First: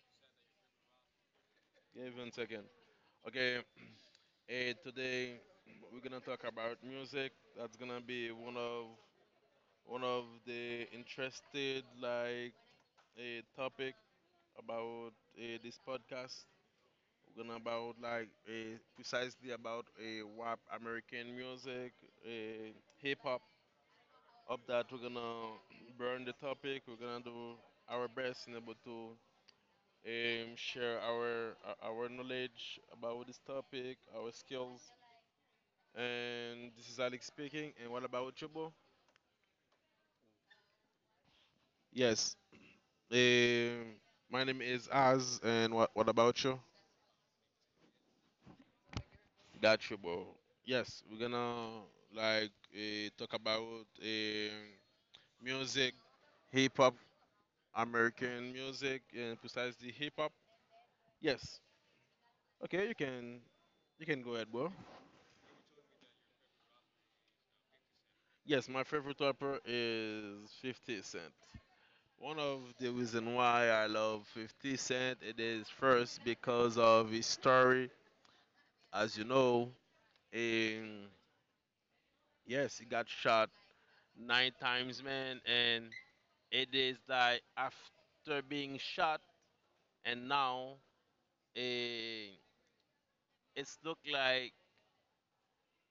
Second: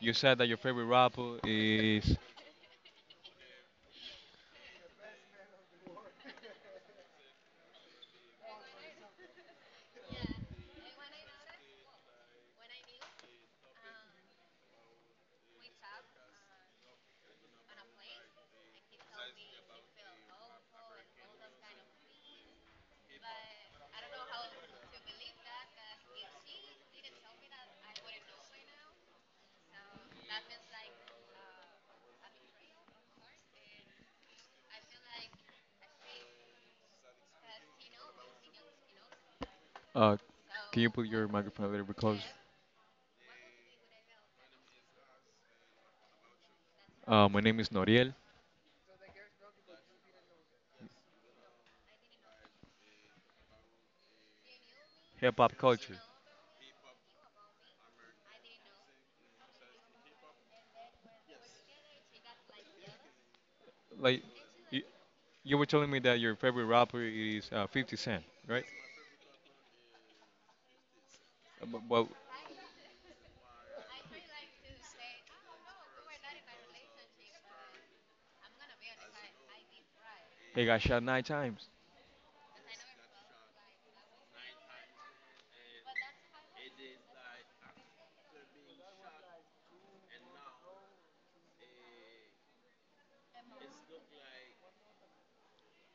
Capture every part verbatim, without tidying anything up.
You said that your favorite rapper Give is. me a second. Okay, eh, Today we're gonna talk about music. That's gonna be one of one of the interested like a topic about eh, this podcast. We're gonna about like eh, precisely about a W A P American music, eh, hip hop. Up that we're gonna burn the topic. We're gonna do our best in able to um, share our our knowledge about this topic, our skills. And this is Alex speaking. And what about you, Bo? Uh, can you put your microphone a little bit closer? Yes. Um, my name is Az. And what what about you? Uh, my name is Noriel. Got you, Bo. Yes, we're gonna like uh, talk about um, Hip hop music, culture. hip hop, American music, and precisely hip hop. Yes. Okay, you can you Like, can go ahead, Bo. you, you were telling me that your favorite rapper is uh, fifty Cent, right? Yes, my favorite rapper is fifty Cent. Uh, bu- Well, One of the reason why I love fifty Cent it is first because of his story. As you know, he got shot in nine times. yes, he got shot nine times, man, and it is like after being shot and now eh, it's look like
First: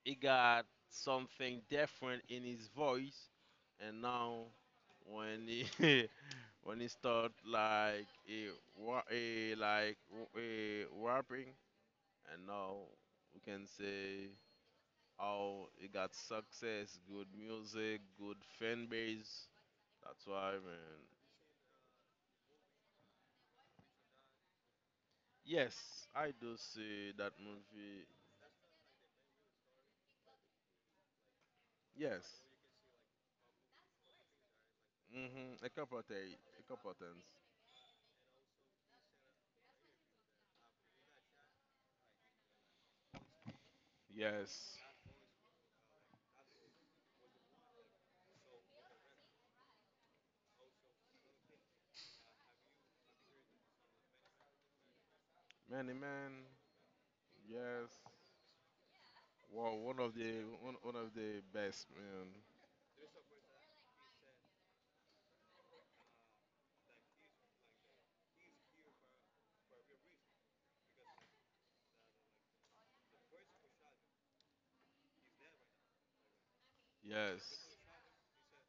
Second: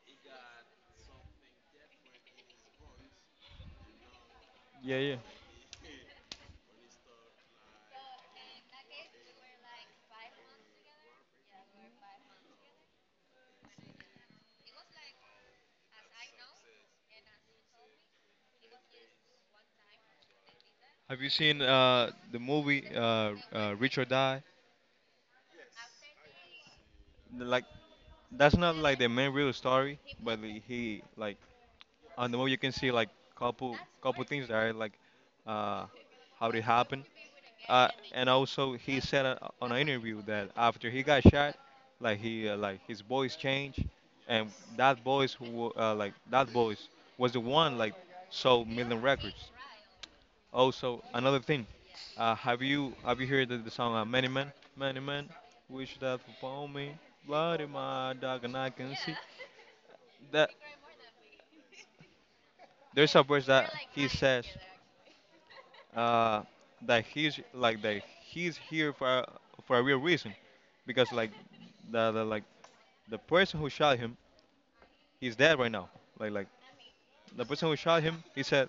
he got something different in his voice, and now Yeah, yeah. when he when he start like eh, wa- eh, like eh, rapping and now we can say how it got success, good music, good fan base. That's why, man. Have you seen uh, the movie uh, uh, Rich or Die? Yes, I do see that Like, movie. that's not like the main real story, but he like Yes, on the movie you can see like couple couple things there, like hmm a uh, couple of things, how it a couple of happened. things. Uh, and also he said uh, on an interview that after he got shot, like he uh, like his voice changed, and Yes, that voice who uh, like that voice was the one like sold million records. Also another thing, uh, have you have you heard the, the song uh, Many Men? Many Men, many wish that man. upon me, blood in Yes, my dog and I can see. wow, one of the That one, one of the best, man. There's a verse that he says. uh, that he's like that he's here for for a real reason, because like the, the like the person who shot him, he's dead right now. Like like the person who Yes, shot him, he said,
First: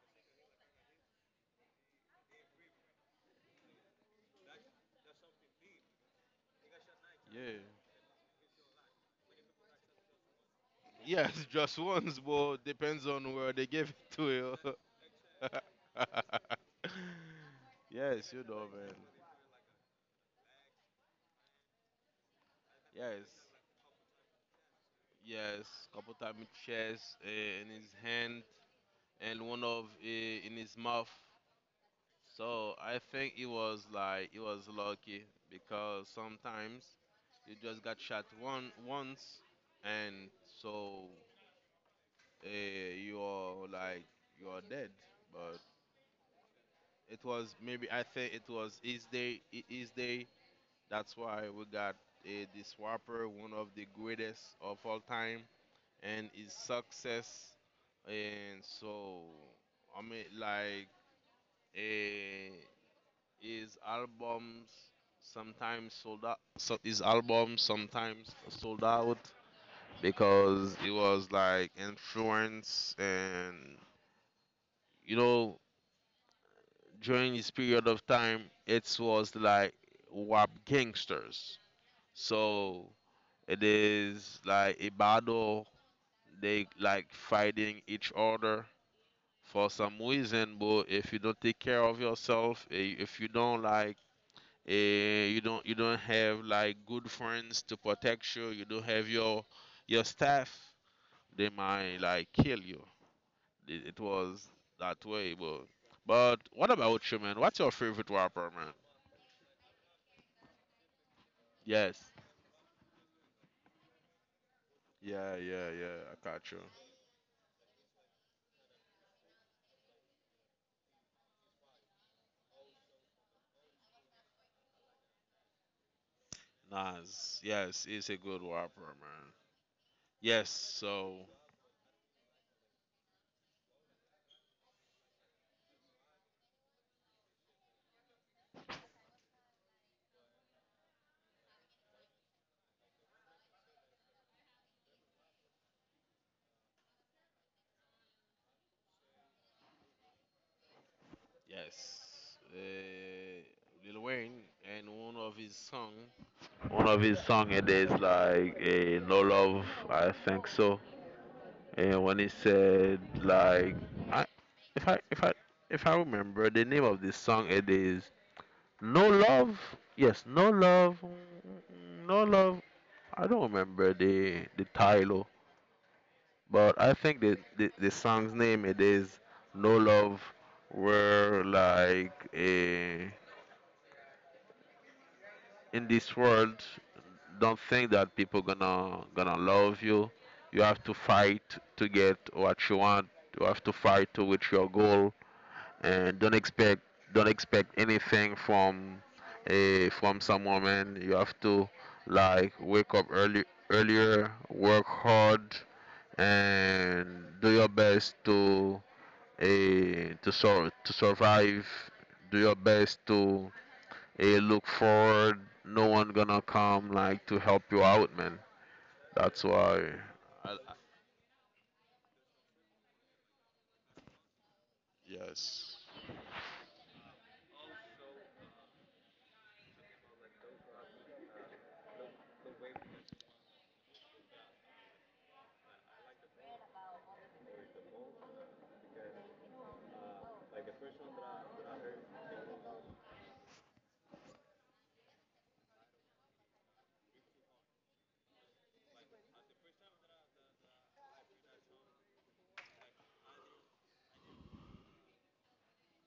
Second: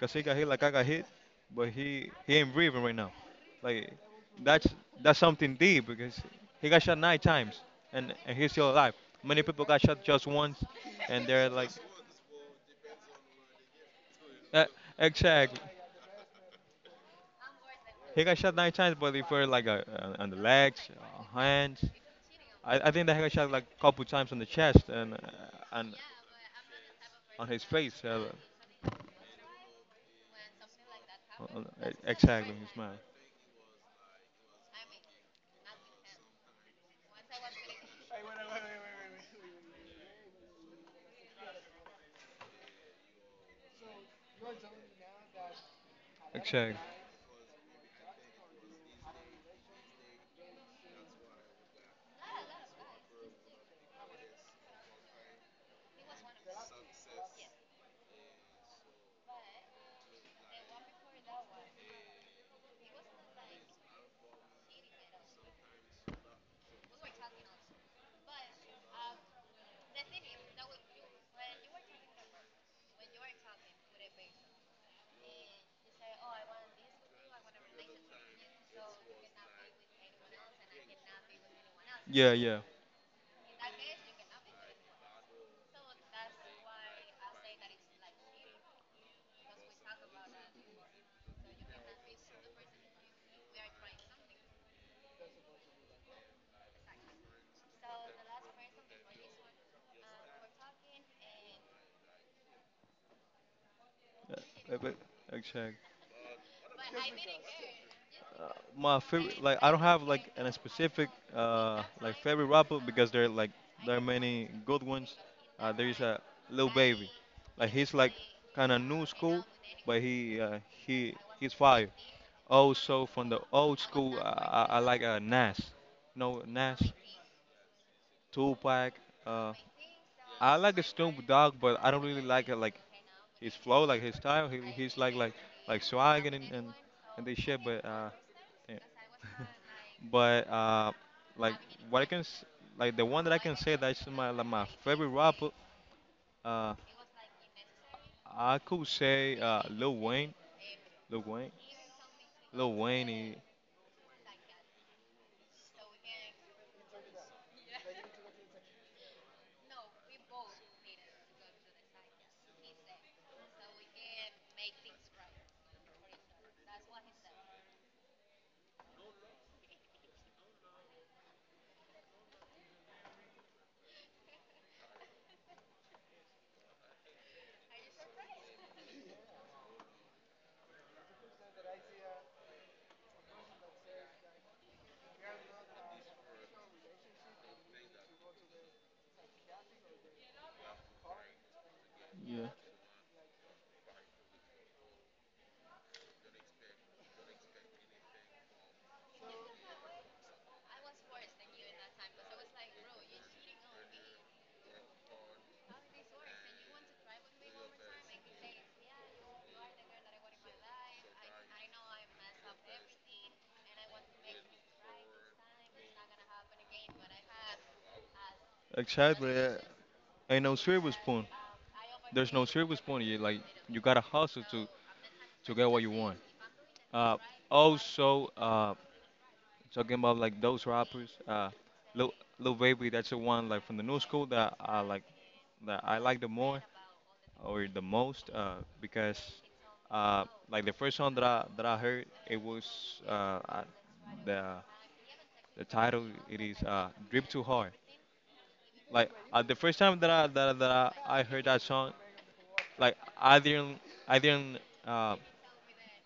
"Cause he got hit like I got hit, but he he ain't breathing right now." Like that's that's something deep because he got shot nine yeah, times and and he's still alive. Many people got shot just once, and yes, they're like. just once, but depends on where they give it to you. Uh, Exactly. He yes, got you shot know, nine man. times, but they were like uh, uh, on the legs, uh, hands. I, I think the Yes, head shot like a couple times on the chest and uh, yes. and Couple time in chest uh, on his in his face. Uh, hand and one of uh, in his mouth. on- on- e- exactly, So his I mouth. think it was like it was lucky because sometimes you just got shot one once, and so uh, you're like you're dead. But Exactly. it was maybe I think it was his day. His day. That's why we got uh, this rapper, one of the greatest of all time, and his success. And so, I mean, like, uh, his albums sometimes sold out. So his albums sometimes sold out because it was like influence, and you know, during this period of time, it was like rap gangsters. Yeah, yeah. So it is like a battle. They like fighting each other for some reason. But if you don't take care of yourself, eh, if you don't like, eh, you don't you don't have like good friends to protect you. You don't have your your staff. They might like kill you. It, it was Uh, but- that way, but Exactly. but what about you, man? What's your favorite uh, rapper, man? my favorite like I don't have like an specific uh Yes. like favorite rapper because there are like there are many good ones. Yeah, yeah, Uh, there yeah. is I a got you. Lil Baby, like he's like kind of new school, but he uh, he he's fire. Also from the old school, I, I, I like uh, Nas, No Nas, Nas. Yes, he's a good rapper, Tupac. man. Uh, Yes, I like the Snoop so Dogg, but I don't really like it like his flow, like his style. He, he's like like like swagging and and, and this shit, but uh, yeah. But uh, like what I can s- like the one that I can say that's my like my favorite rapper. Uh, I could say uh Lil Wayne, Lil Wayne, yes, Lil Wayne. He, uh, Lil Wayne and one of his song. One of his song it is like a no love, I think so. And when he said like I if I if I if I remember the name of this song it is No Love. Yes, No Love. mm, No Love. I don't remember the the title. But I think the, the the song's name it is No Love where like eh, in this world don't think that people gonna gonna love you. You have to fight to get Yeah. what you want. You have to fight to reach your goal and don't expect don't expect anything from eh, from some woman. You have to like wake up early earlier, work hard and do your best to eh, to sur- to survive. Do your best to eh, look forward. No one gonna come like to help you out, man. That's Exactly. uh, why. Ain't no silver spoon. There's no silver spoon. You like you gotta hustle to to get what you want. Uh, also uh talking about like those rappers. Uh, Lil Lil Baby. That's the one like from the new school that I like that I like the more. Or the most uh, because uh, like the first song that I that I heard it was uh, uh, the the title it is uh, "Drip Too Hard." Like uh, the first time that I that, I- that I, I heard that song, like I didn't I didn't uh,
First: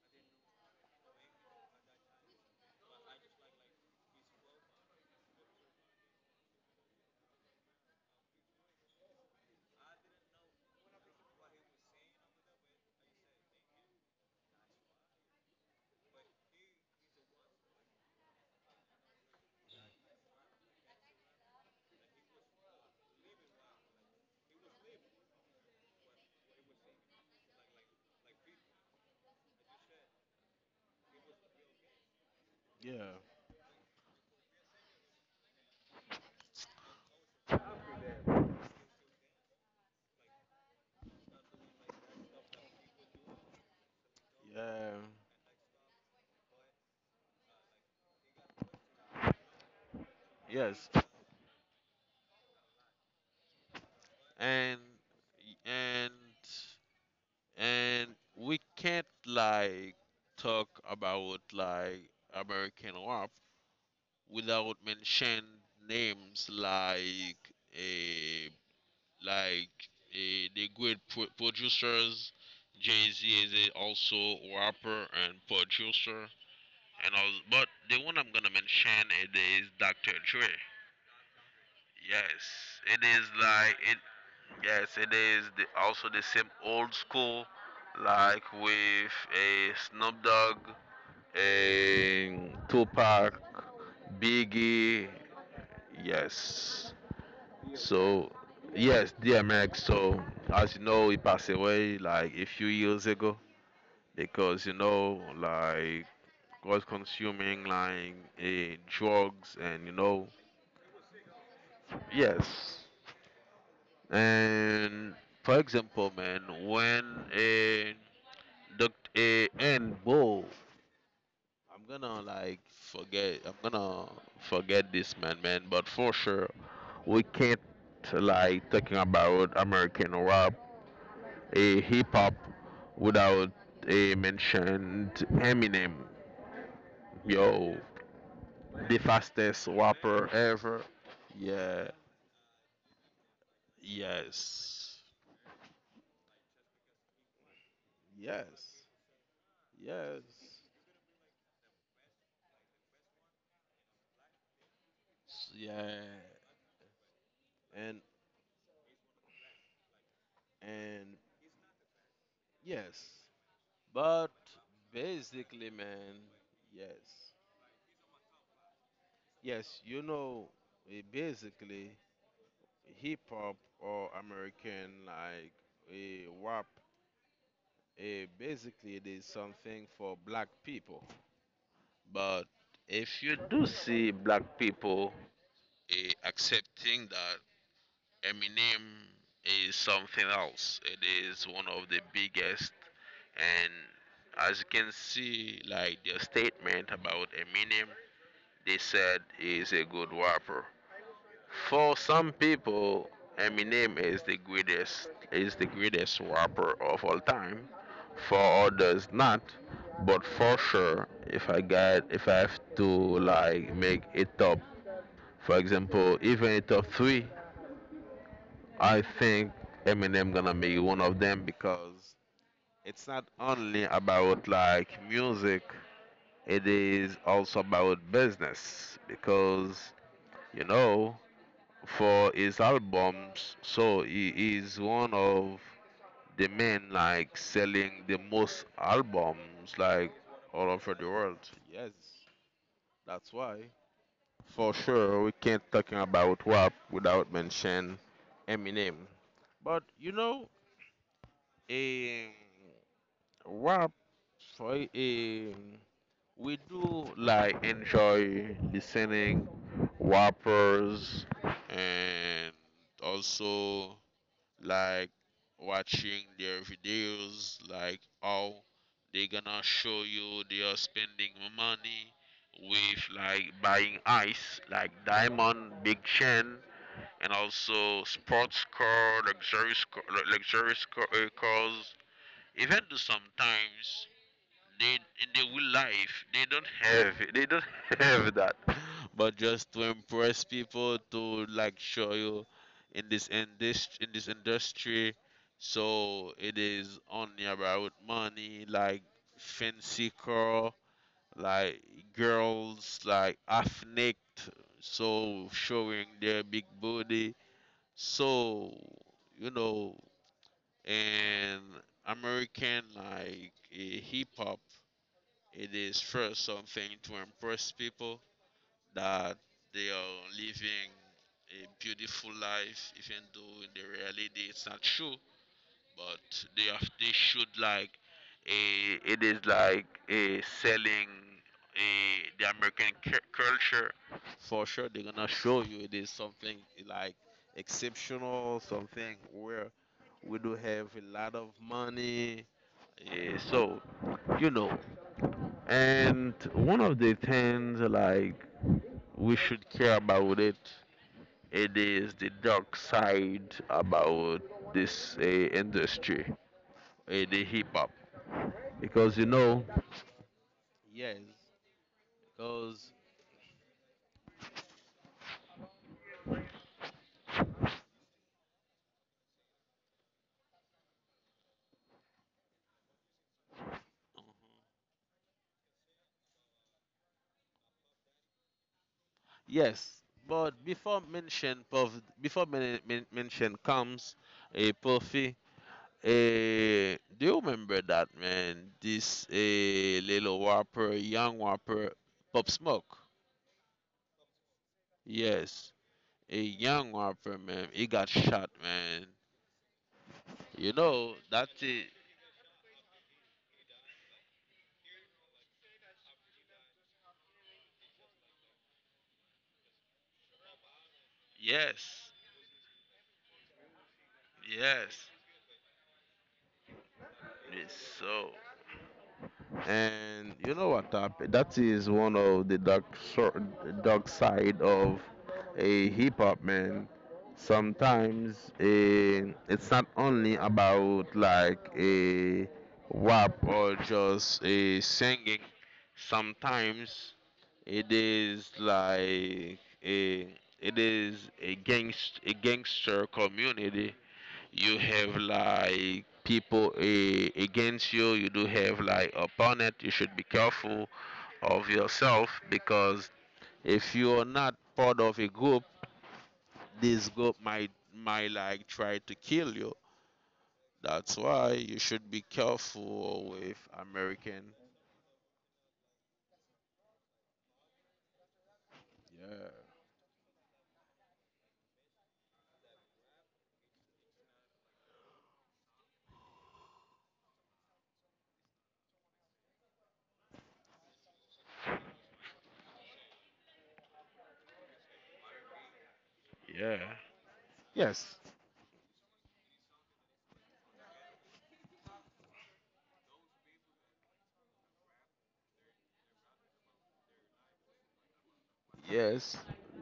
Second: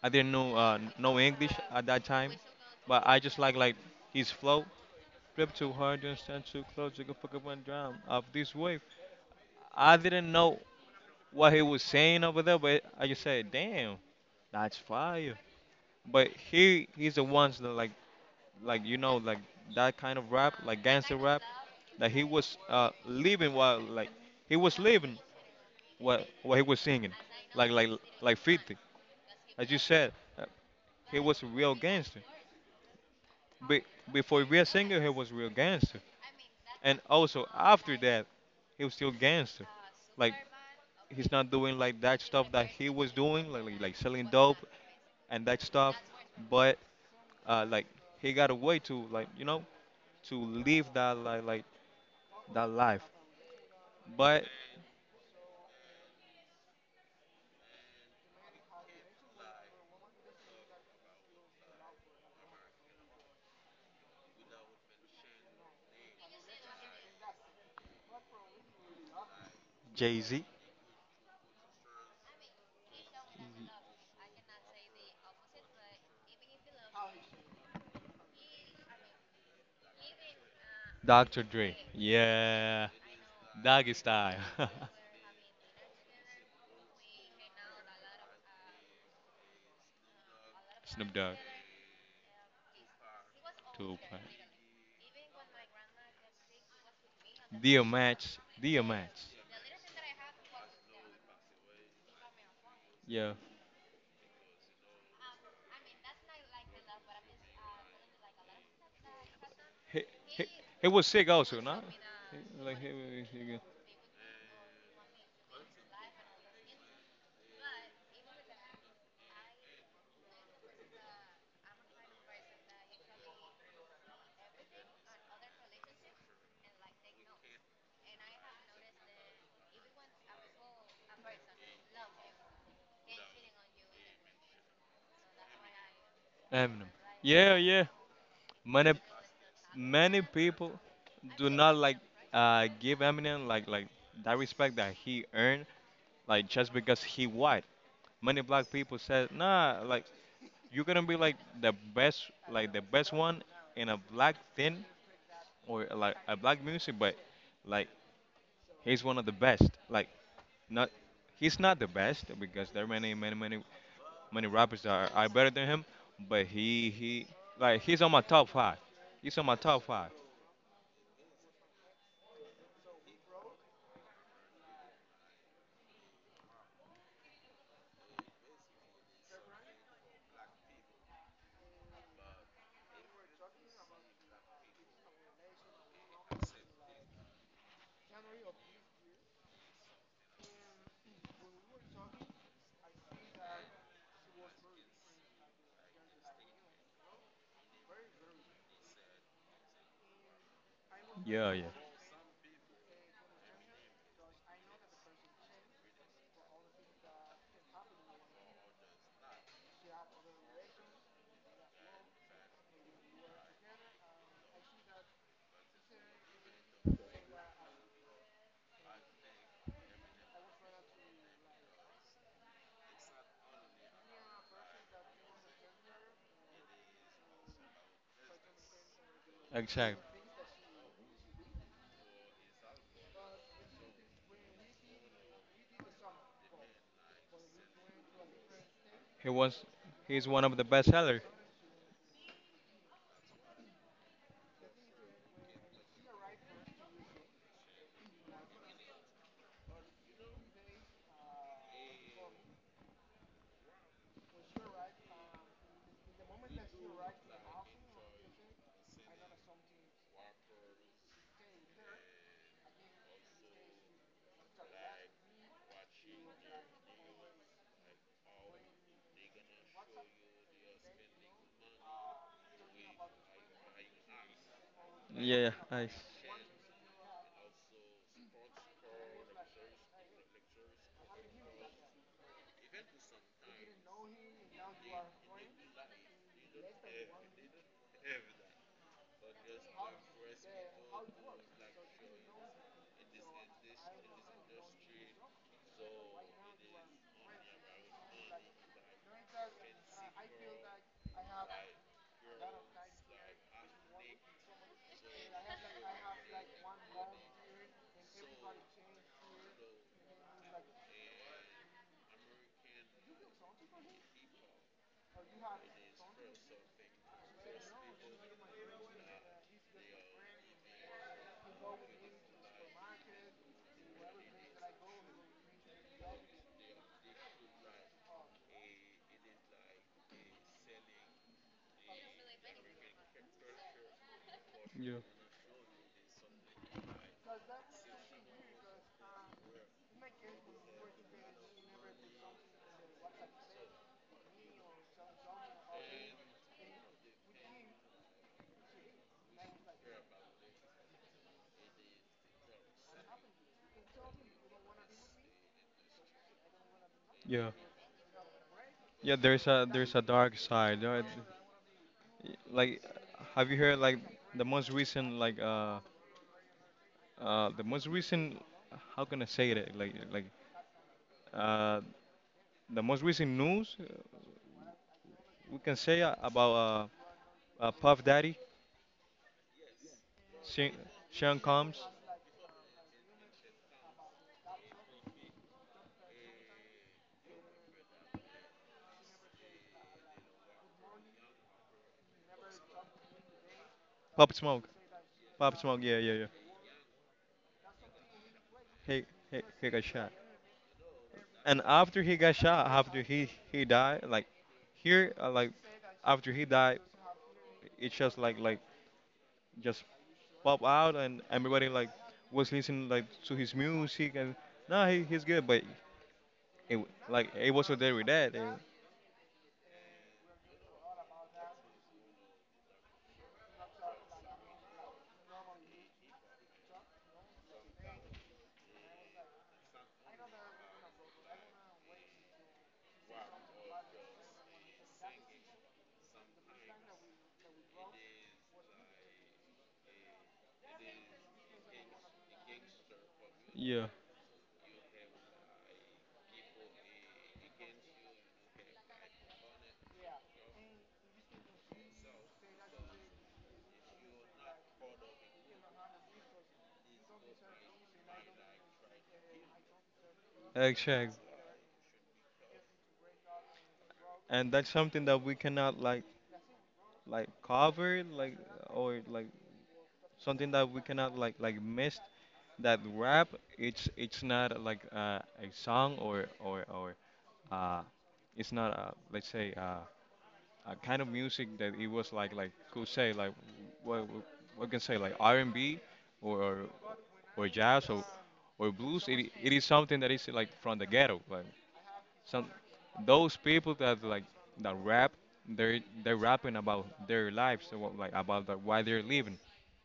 I didn't know uh, know English at that time, but I just like like his flow. Drip too hard, don't stand too close, you can fuck up and drown of this wave. I didn't know what he was saying over there, but I just said, damn, that's fire. But he he's the ones that like like you know like that kind of rap like gangster rap that he was uh living while like he was living what what he was singing like like like fifty as you said uh, he was a real gangster. Yeah, Be, before he was a singer he was a real gangster and also after that he was still gangster. Like he's not doing like that stuff that he was doing like like, like selling dope yeah, and that stuff but uh like he got a way to like you know to live yes, that li- like that life. But and and and we can't like talk about like American rap without mention names like eh, like Jay Z, they, they good pro- producers. Jay Z is a also rapper and producer, and I was, but the one I'm gonna mention it is doctor Dre. doctor Dre, Yes, yeah, it is like doggy it. style. Yes, it is the, also the same old school, like with a Snoop Dogg, Snoop Dogg, a Tupac, Tupac. Biggie. Yes. dear So, match, dear yes, match. D M X. So, as you know, he passed away like a few years Yeah, ago because you know, like, was consuming like eh, drugs and you he, know, he, he was sick also, not like yes. he, was sick. And for example, man, when a doctor A and Bo, I'm gonna like forget. I'm gonna forget this man, man. But for sure, we can't like talking about American rap a hip hop without a mentioned Eminem. Eminem. Yeah, Yo, yeah. Many the fastest Many rapper people ever. do not Yeah, like uh give Eminem like like that respect that yes, he earned like just because he white. Many black yes. people said nah like Yes. you're gonna be like the best, like the best one in a black thing or Yeah. like a black music, but like And he's one of the best. Like not, and he's not the best because there are many, yes. many, many, But many rappers that are, are better than basically, him. man, But he, he, yes. like he's on my top five. He's on my Yes, top you five. know, eh, basically hip hop or American like a rap eh, basically, it is something for black people. But if you do see black people eh, accepting that Eminem is something else, it is one of the biggest. And as you can see, like their statement about Eminem, they said he's a good rapper. Yeah, yeah, For some people, Eminem is the greatest is the greatest rapper of all time. For others, not. But for sure, if I got if I have to like make a top, for example, even a top three, I think Eminem gonna make one of them because it's not only about like music. It is also about business because exactly. you know for his albums. So he is one of the men like selling the most He was, albums like he's one of the all best over the sellers. world. That's why, for sure, we can't talking about rap without mention Eminem. But you know, a rap for a we do like enjoy listening rappers and also like watching their videos, like how they gonna show you they are spending money with like buying ice, like Yeah, diamond, I big s- chain, and also sports car, luxurious car, luxurious car, uh, cars. Even though sometimes they they will real life they don't have they don't have that but just to impress people to like show you in this industry in this industry so it is only about money like fancy car like girls like ethnic so showing their big body so you know and american like eh, hip-hop it is first something to impress people that they are living a beautiful life, even though in the reality it's not true. But they have, they should like a, it is like a selling a, the American cu- culture. For sure, you. they're gonna show you it is something like exceptional, something where we do have a lot of money. Eh, so you know and one of the things like we should care about it, it is the dark side about this uh, industry, uh, the Yeah, hip hop, yeah. because you There's a know there's a dark side. Right? yes, Y- Like, because have you heard like the most recent like uh uh the most recent how can I say it like like uh the most recent news uh, we can say uh, about uh, uh Puff Daddy, yes, but Sean, before Sean mention Combs, Puff, before men, men, mention comes a Puffy. Eh, do you remember that man? This a little rapper, young rapper, Pop Smoke. Pop Smoke, Pop Yes, Smoke, yeah, yeah, yeah. a young rapper, man. He got shot, He man. he he got shot, You know, that's and it. after he got shot, after he he died, like here uh, like after he died, it's just like like just pop out and everybody like Yes, was listening like to his music and no he, yes. he's good but it like it was It's there with that so. eh. And you know what happened? That is one of the dark, sor- dark side of a hip hop man. Sometimes eh, it's not only about like a rap or just a singing. Sometimes it is like a it is a gangst a gangster Yeah, community. You have like people eh, against you. You do have like opponent. You should be careful of yourself because if you are not part of a group this group might might like try to kill you. exactly, That's why you should be careful with and american. that's something that we cannot like like cover like or like Yeah. something that we cannot like like miss that rap it's it's not like uh, a song or or or uh it's not uh let's say uh a kind of music that it was like like could say like what what what can say like R and B or, or Yeah, or jazz or, yes. or blues it, i- it is something that is like from the ghetto like some those people that like that rap they're they're rapping about their lives so what- like about the, why they're living Yes,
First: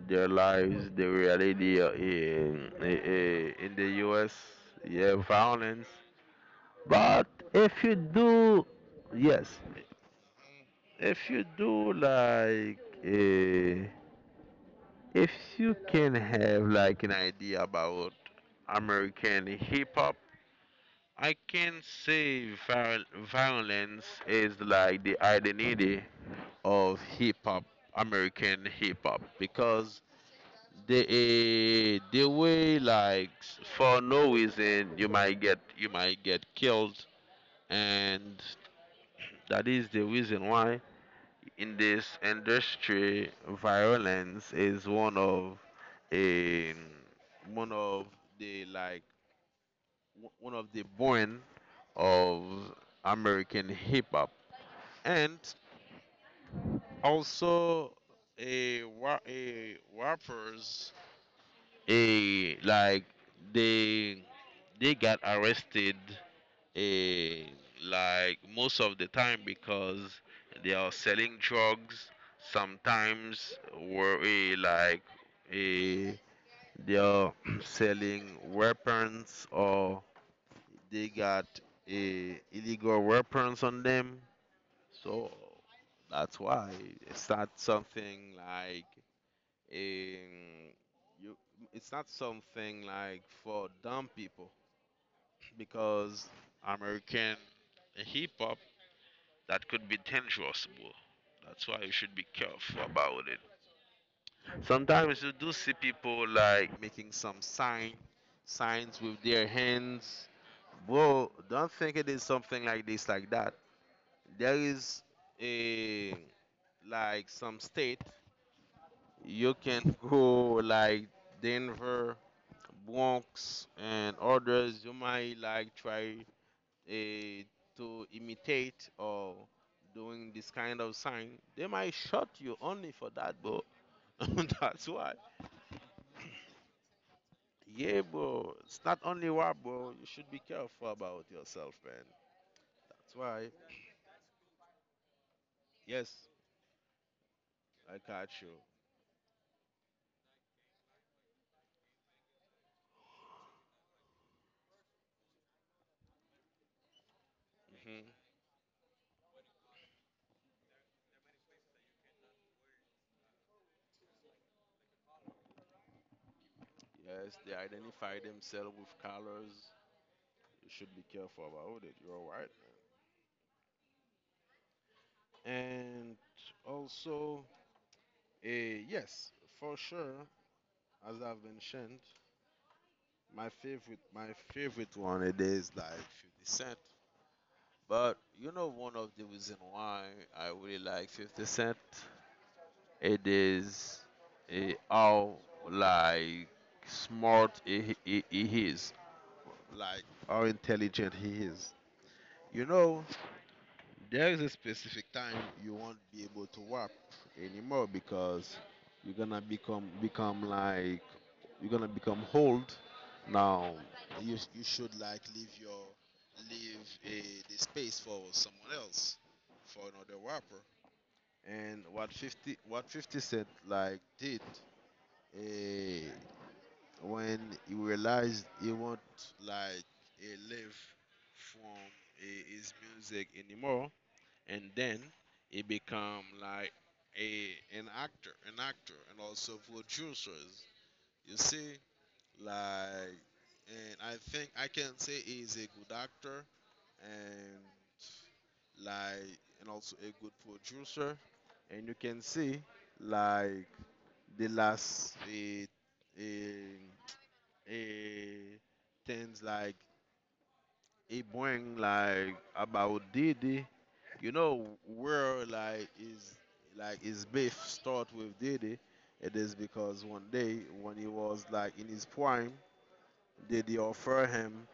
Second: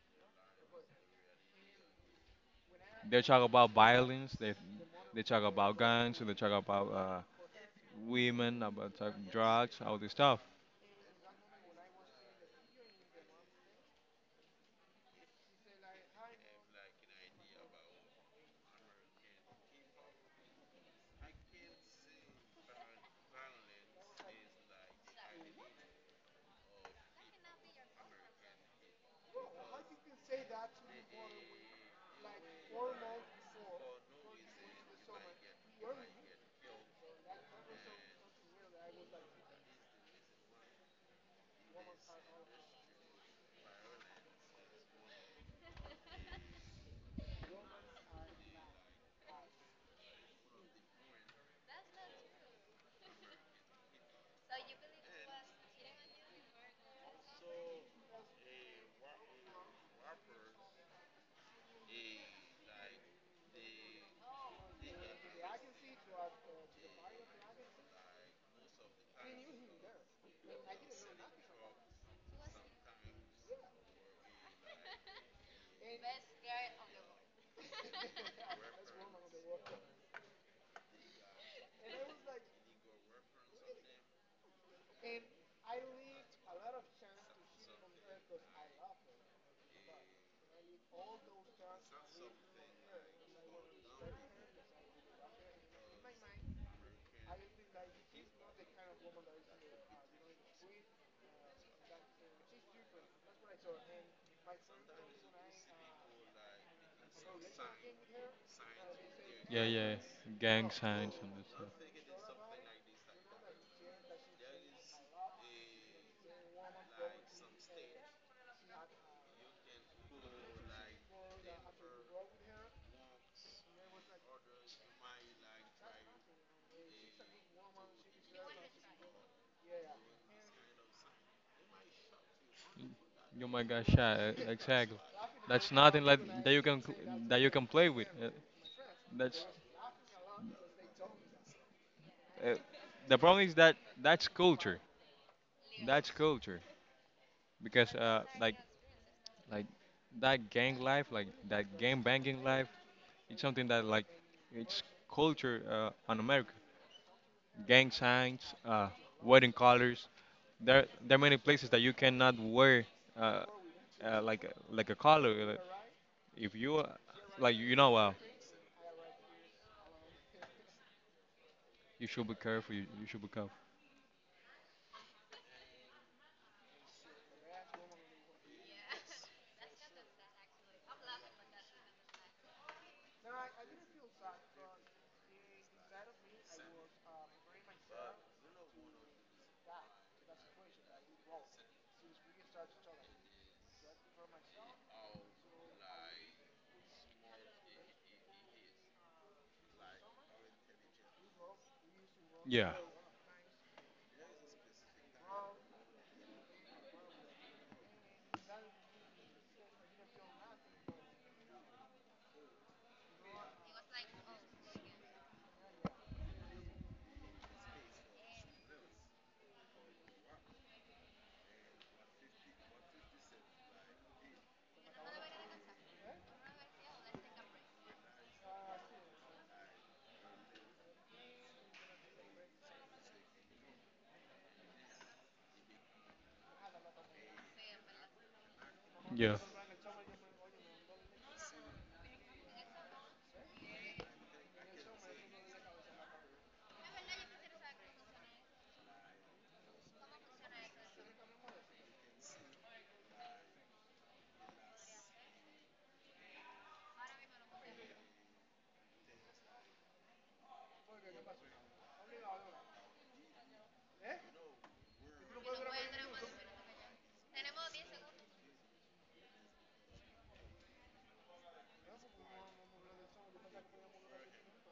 their lives, the reality uh, in, eh, they talk eh, about in the U S. violence they Yeah, they talk about violence. guns they talk about uh, But if you women do, about talk, yes, drugs all this stuff if you do like, uh, if you can have like an idea about American hip hop, I can say viol- violence is like the identity of hip hop, American hip hop, because the uh, the way like s- for no reason you might get you might get killed, and that is the reason why in this industry, violence is one of a one of the like w- one of the born of American hip hop, and also a wa- a rappers a like they they got arrested eh, like most of the time because they are selling drugs sometimes were eh, like eh, they are selling weapons or they got eh, illegal weapons on them so that's why it's not something like um, you it's not something like for dumb people because American hip hop that could be dangerous, bro. That's why you should be careful about it. Sometimes you do see people like making some sign, signs with their yeah, yeah, hands. gang signs and Bro, this stuff. don't think it is something like this, like that. There is a like some state you can go like Denver, Bronx, and others. You might like try eh, to imitate or doing this kind of sign, they might shot you only for that, You bro. might get shot e- That's exactly why. that's nothing like that you can pl- that you can play Yeah, with. Uh, bro. It's not only that's why, bro. You should be careful about yourself, man. Uh, That's the problem why. is that that's culture. That's Yes, culture because I uh, catch like you. like that gang life, like that gang banging life, it's something that like it's culture uh, on America. Gang Hmm, signs, uh, wedding colors. There there are many places that you cannot wear uh, uh, like a- like a collar. If you uh, yes, they like you know uh, identify themselves with colors. You should be careful about it. you You're should be right, man. careful. You, you should be careful. And also, eh, yes, for sure, as I've mentioned, My favorite, my favorite one it is like fifty Cent. But you know, one of the reason why I really like fifty Cent, it is eh, how like smart he, he, he is, like how intelligent he is. You Yeah. know, there is a specific time you won't be able to rap anymore because you're gonna become become like you're gonna become old now. You you should like leave your leave eh, the space for someone else, for another rapper. And what fifty what fifty cent like did, Eh, when he realized he won't like eh, live from eh, his music anymore, and then he become like a an actor, an actor, and Yeah. also producers. You see, like, and I think I can say he's a good actor and like and also a good producer. And you can see like the last eh, eh, eh, things like he bring like about Diddy. You know where like is like his beef start with Diddy. It is because one day when he was like in his prime, Diddy offer him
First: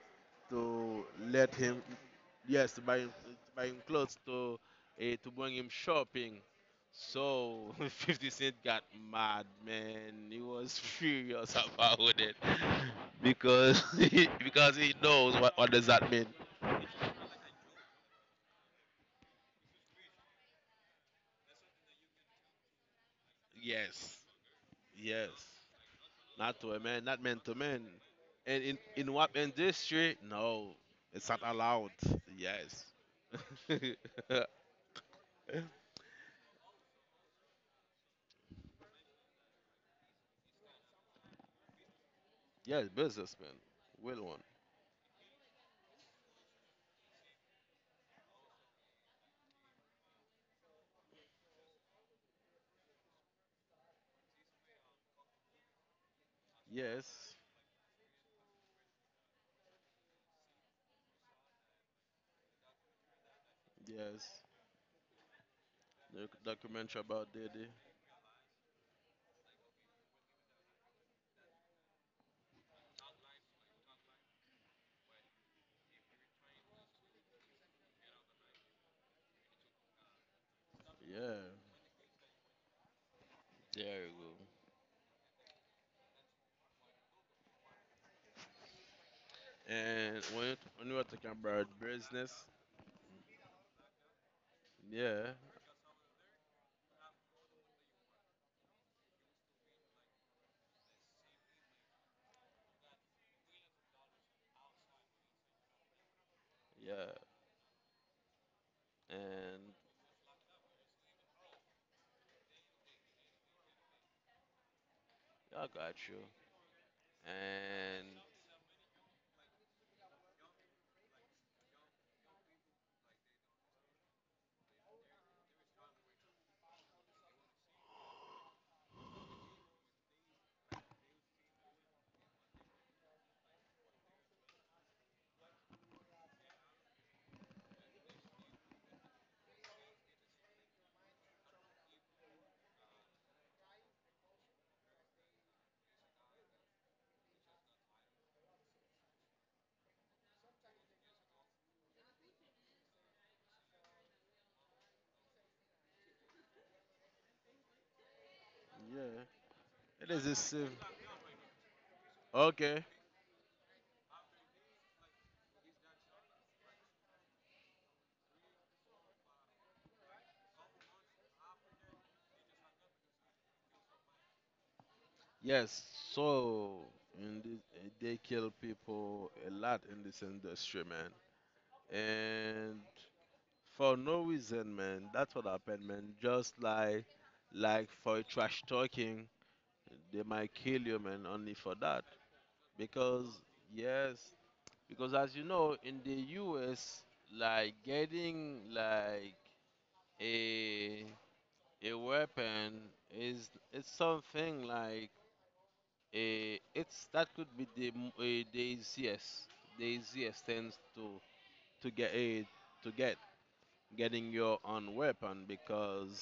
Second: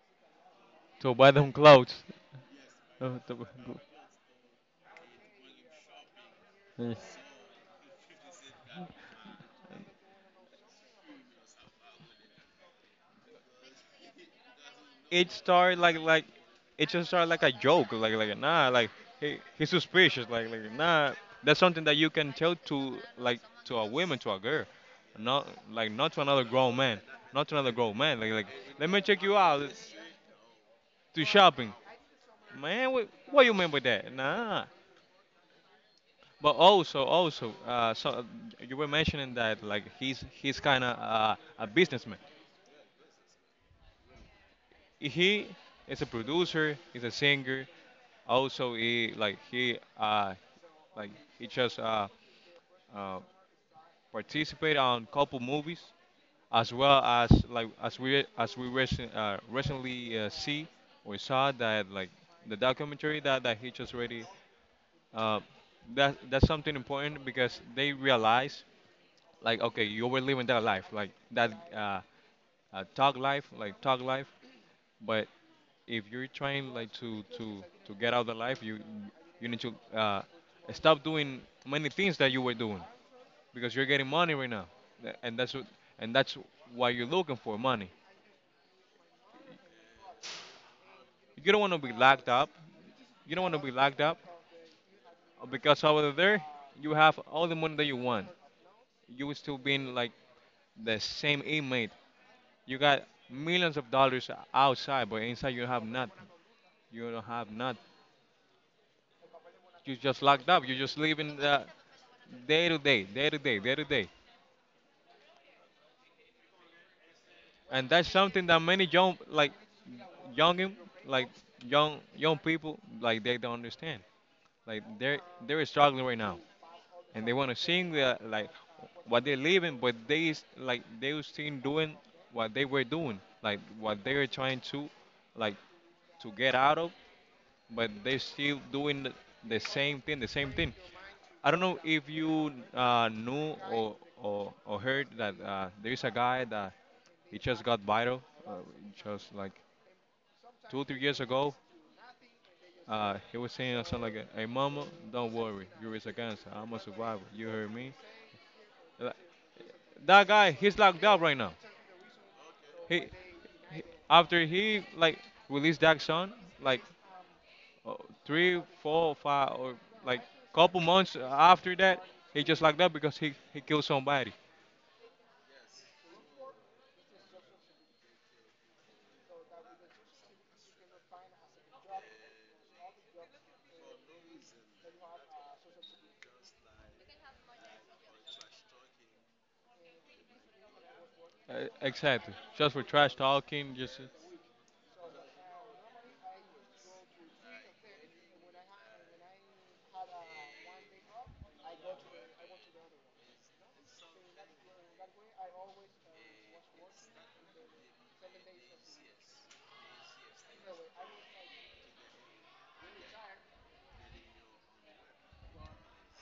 to To buy them let him, clothes. yes, to buy him, Uh, to- buy him clothes, to uh, to bring him shopping. Mm. So fifty Cent got mad, man. He was furious about it because he, because he It knows what what started does like that like mean. it just started like a joke, like like nah, like he, he's suspicious, like like nah. That's something that you can tell to like to a Yes, woman, to a girl, yes. not like not to another Not to grown a man, man, not man not to to another man. grown man. Like like And in let me in check what you out industry? No, to it's not shopping, allowed. Yes. man. What, what you mean by that? Nah. But also also uh, so you were mentioning that like he's he's kind of uh, a businessman. Yes, businessman. Will one. He is a producer, he's a singer. Also, he like he uh like he just uh, uh participate on couple movies as well as Yes. like as we as we recent, uh, recently uh, see we saw that like the documentary that, that he just already Yes, uh, that the that's something documentary important about because Diddy. they realize like okay you were living that life like that uh, uh talk life like talk life but if you're trying like to to to get out of life you you need to uh, stop doing Yeah. many things that you were doing because you're There getting you money go. right now. Th- and that's what and that's why you're looking for money. And when it, when you were talking You don't about want to be locked business, up. You don't want to be locked up yeah. because over there you have all the money that you want, you will still being like the same inmate. You got millions of dollars outside but inside you have nothing. You Yeah, don't have nothing. and You just locked up, you're just living the day to day day to day day to day. I got you. And that's And something that many young like young like young young people like they don't understand like they're they're struggling right now and they want to sing the, like what they're living but they is- like they was still doing what they were doing like what they were trying to like to get out of but they're still doing the, the same thing the same thing I don't know if you uh, knew or, or or heard that uh, there's a guy that he just got viral uh, just like two three years ago, uh, he was saying something like, "Hey mama, don't worry, you're a cancer. I'm a survivor. You heard me." yeah, Like, it is That a guy, sim. he's locked up right now. Okay, He, he After he like released that song, like uh, three, four, five, or like couple months after that, he just locked up because he he killed somebody. yes. So in this, eh, they kill people a lot in this industry, man, and for no reason, man. That's what happened, man. Just like like for trash talking. They might kill you, man, only Uh, for that. Exactly, just for trash Because, talking. Just yes, because as you know, in the U S, like getting like a a weapon is it's something like a it's that could be the m- eh, the easiest, the easiest things to to get a to get, getting your own weapon because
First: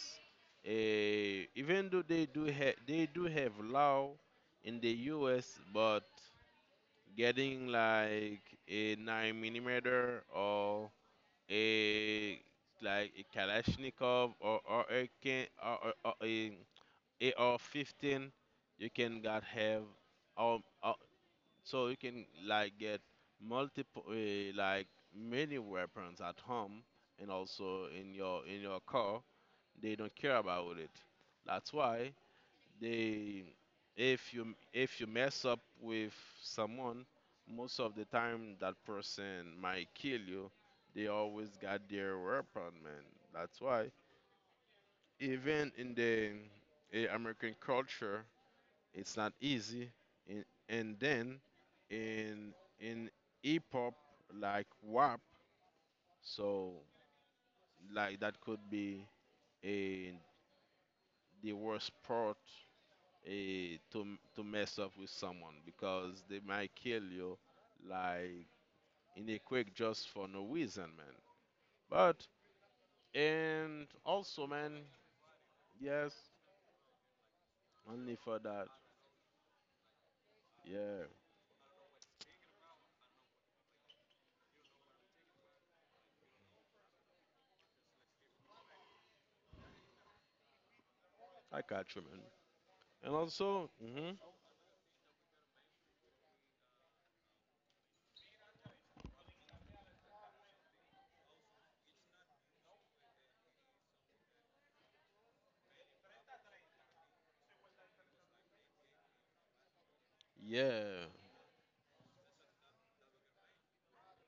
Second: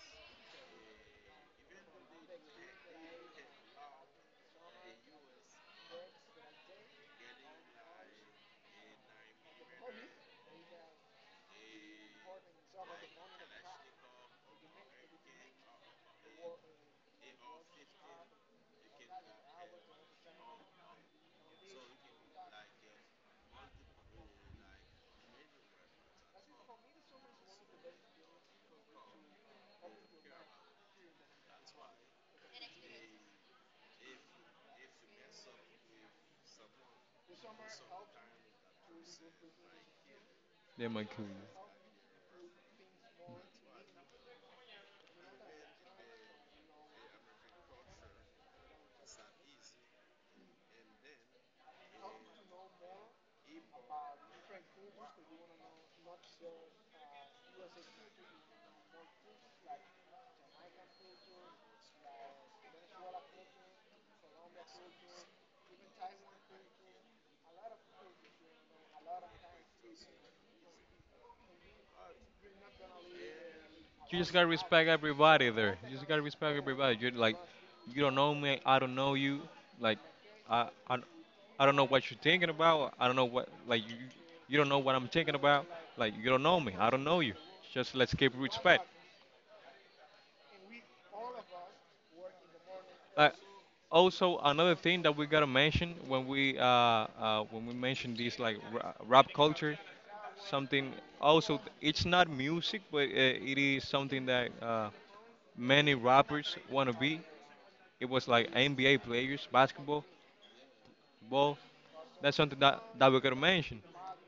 eh, even though they do have they do have law in the U S, but getting like a nine millimeter or a like a Kalashnikov or or a can or, or, or a AR fifteen, you can got have um uh, so you can like get multiple uh, like many weapons at home and also in your in your car. They don't care about it. That's why they, if you if you mess up with someone, most of the time that person might kill you. they They might kill you. always got their weapon, man. That's why even in the eh, American culture, it's not easy. In, and then in in hip hop like W A P, so like that could be a the worst part eh, to m- to mess up with someone because they might kill you like in a quick, just for no reason, man. But and You just also, gotta man, respect everybody there. You just yes, gotta respect everybody. You're like, you don't only know for me. that. I don't know you. Like, I, I, Yeah, I don't know what you're thinking about. I don't know what like you, you don't know what I'm thinking about. Like, you don't know me. I don't know you. Just let's keep respect. I got you, man. And Like, also, hmm also another thing that we gotta mention when we uh, uh when we mention this like ra- rap culture, something also it's not music, but uh, it is something that uh many rappers wanna be. It was like N B A players, basketball, yeah, ball. That's something that, that we could mention.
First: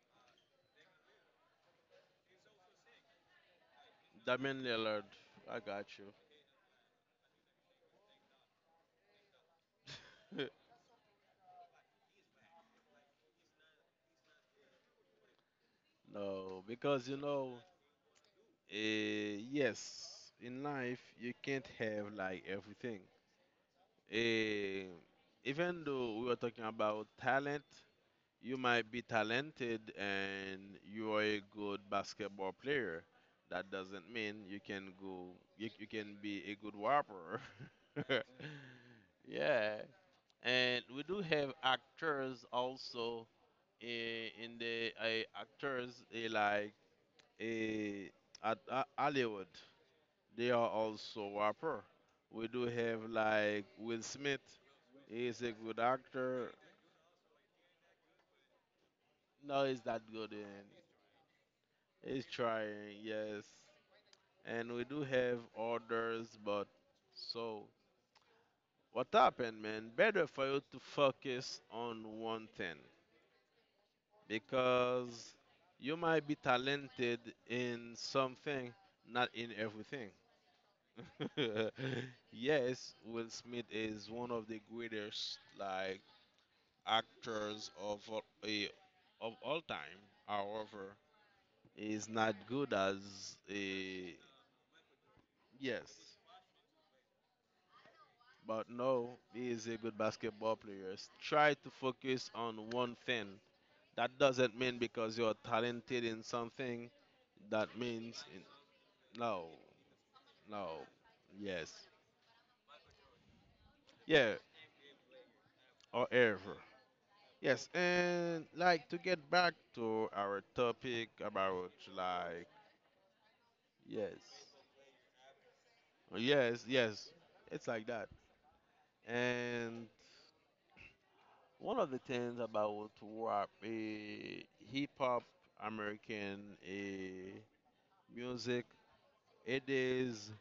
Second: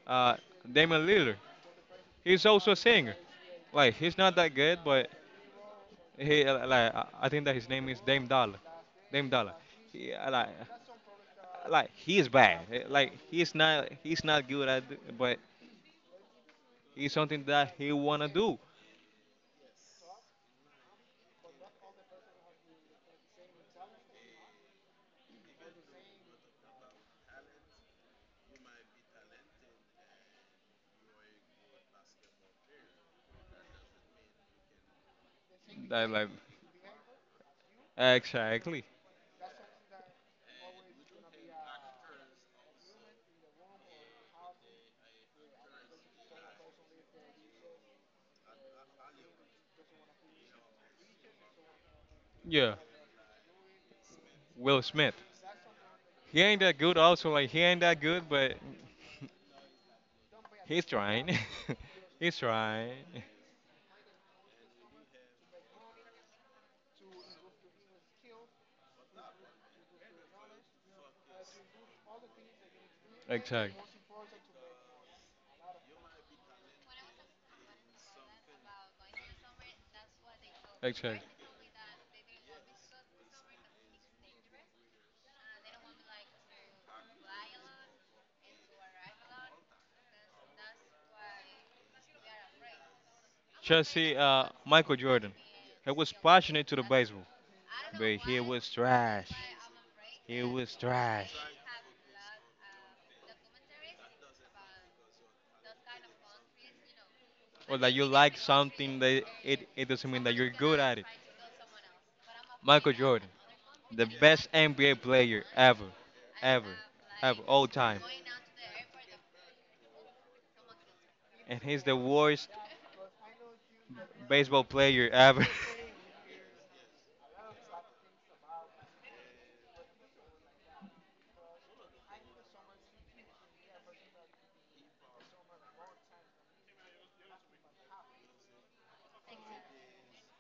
Uh, Damian Lillard. He's also a singer. Like he's not that Damian good, Lillard, but I got you. he uh, like I I think that his name is Dame Dollar. Dame Dollar. He uh, like uh, like he's bad. Eh, Like he's not he's not good at it, but No, because it's you something know, that he wanna do. eh, yes, in life you can't have like everything. Eh, Even though we were talking about talent, you might be talented and you are a good basketball player. That doesn't mean you can go you, you That can like be a good rapper. Exactly. Yeah. And we do have actors also eh, in the eh, actors eh, like eh, at uh, Hollywood. They are also rapper. We do Yeah, have like Will Smith. Will Smith. He's a good He actor. ain't that good. Also, like he ain't that good, but No, he's that good. eh. he's trying. It's He's trying. trying, yes. And we do have orders, but so what happened, man? Better for you to focus on one thing Exactly. because you might be talented in something, not in everything. Exactly. Yes, Will Smith is one of the greatest like actors of all- eh, of all time. However, is not good as a Chelsea. uh, Michael Jordan. He yes. was passionate to the baseball, but he was But no, trash. he is a good He basketball was player. S- trash. Try to focus on one thing. That doesn't mean because you're talented in something. That Or that you means like in, something, that no, it, it doesn't mean that you're no, good at it. yes, Michael Jordan, the yeah, best N B A player ever, or ever. ever, ever, all Yes, time. and like to get back to our topic And about he's the like worst yes, baseball player ever. yes, yes, it's like that. And one of the things about rap, a hip hop American, music. It is.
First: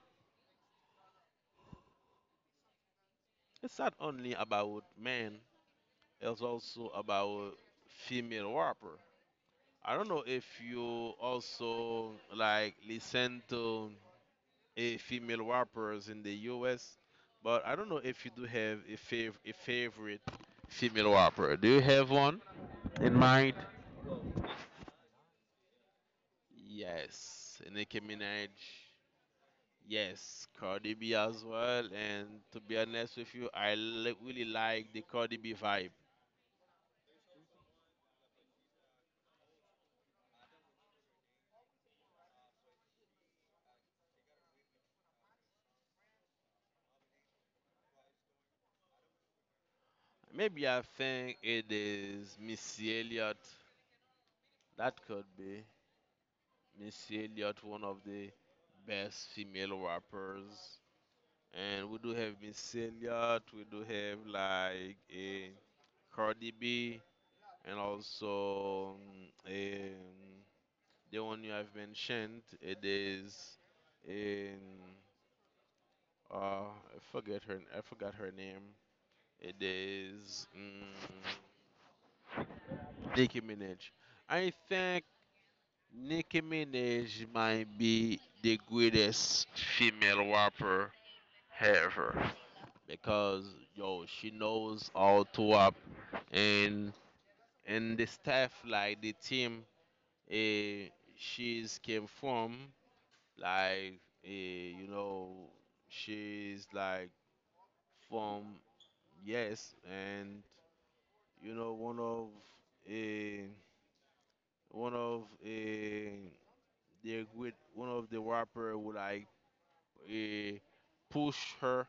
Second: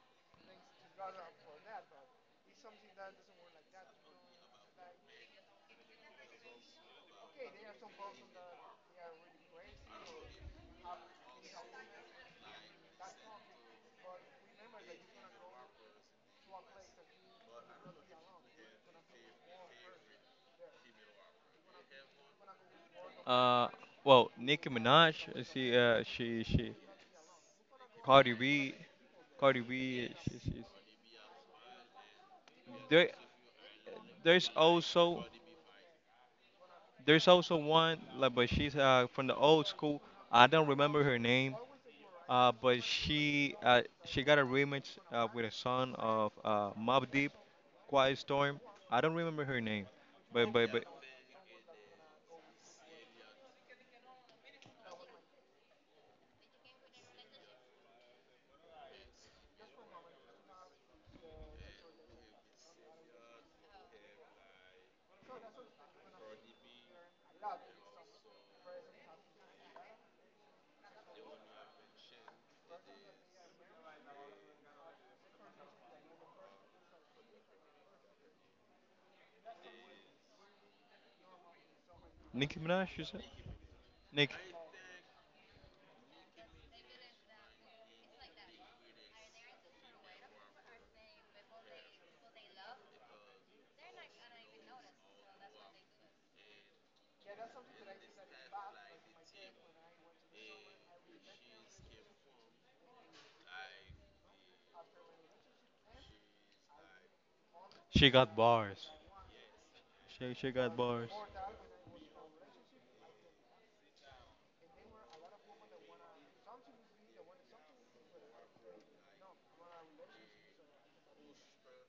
It's not only about men. It's also about female rapper. I don't know if you also like listen to a female rappers in the U S, but I don't know if you do have a fav- a favorite female rapper. Do you have one in mind? uh, well, Nicki Minaj, uh, she, uh, she, she, Yes, Nicki Cardi Minaj. B, Cardi B, uh, she, Yes, she's, Cardi B as well. And to be there, honest with you, I li- really there's like the also. Cardi B vibe. There's also one, like, but she's uh, from the old school. I don't remember her name, uh, but she uh, she got a remix uh, with a son of uh, Mobb Deep, Quiet Storm. I don't remember her name, but Maybe but I but think it is Missy Elliott. That could be Missy Elliott, one of the best female rappers. And we do have Missy Elliott. We do have like a Cardi B, and also um, um, the one you have mentioned. It is in uh, I forget her. I forgot her name. It is um, Nicki Minaj, you said? Nicki Minaj. Nick, I think Nicki Minaj might be the greatest female rapper ever because yo she knows how to rap and and the staff like the team, eh, she's came from like eh, you know she's like she got from, bars. yes. She And she got bars. you know one of eh, one of eh, the great, one of the rapper who like uh, push her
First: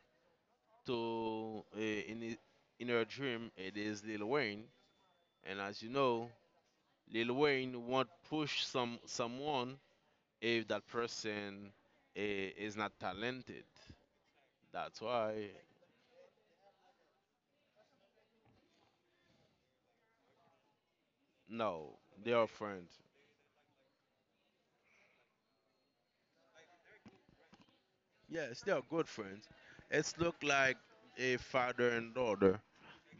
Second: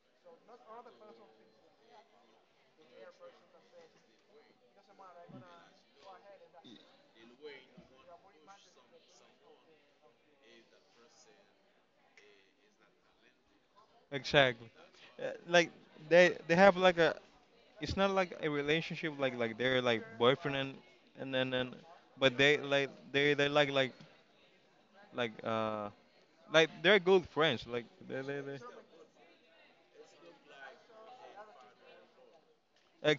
to uh, in i- in her dream. It is Lil Wayne, and as you know, Lil Wayne won't push some someone if that person uh, is not talented. Exactly. That's Uh, why like they they have like a. It's not like a relationship like like they're like boyfriend and and and, and no, they but are they like friends. they they like like like uh like they're good friends. Like they, they, they. Yes, they are good friends. It's look like a father and daughter.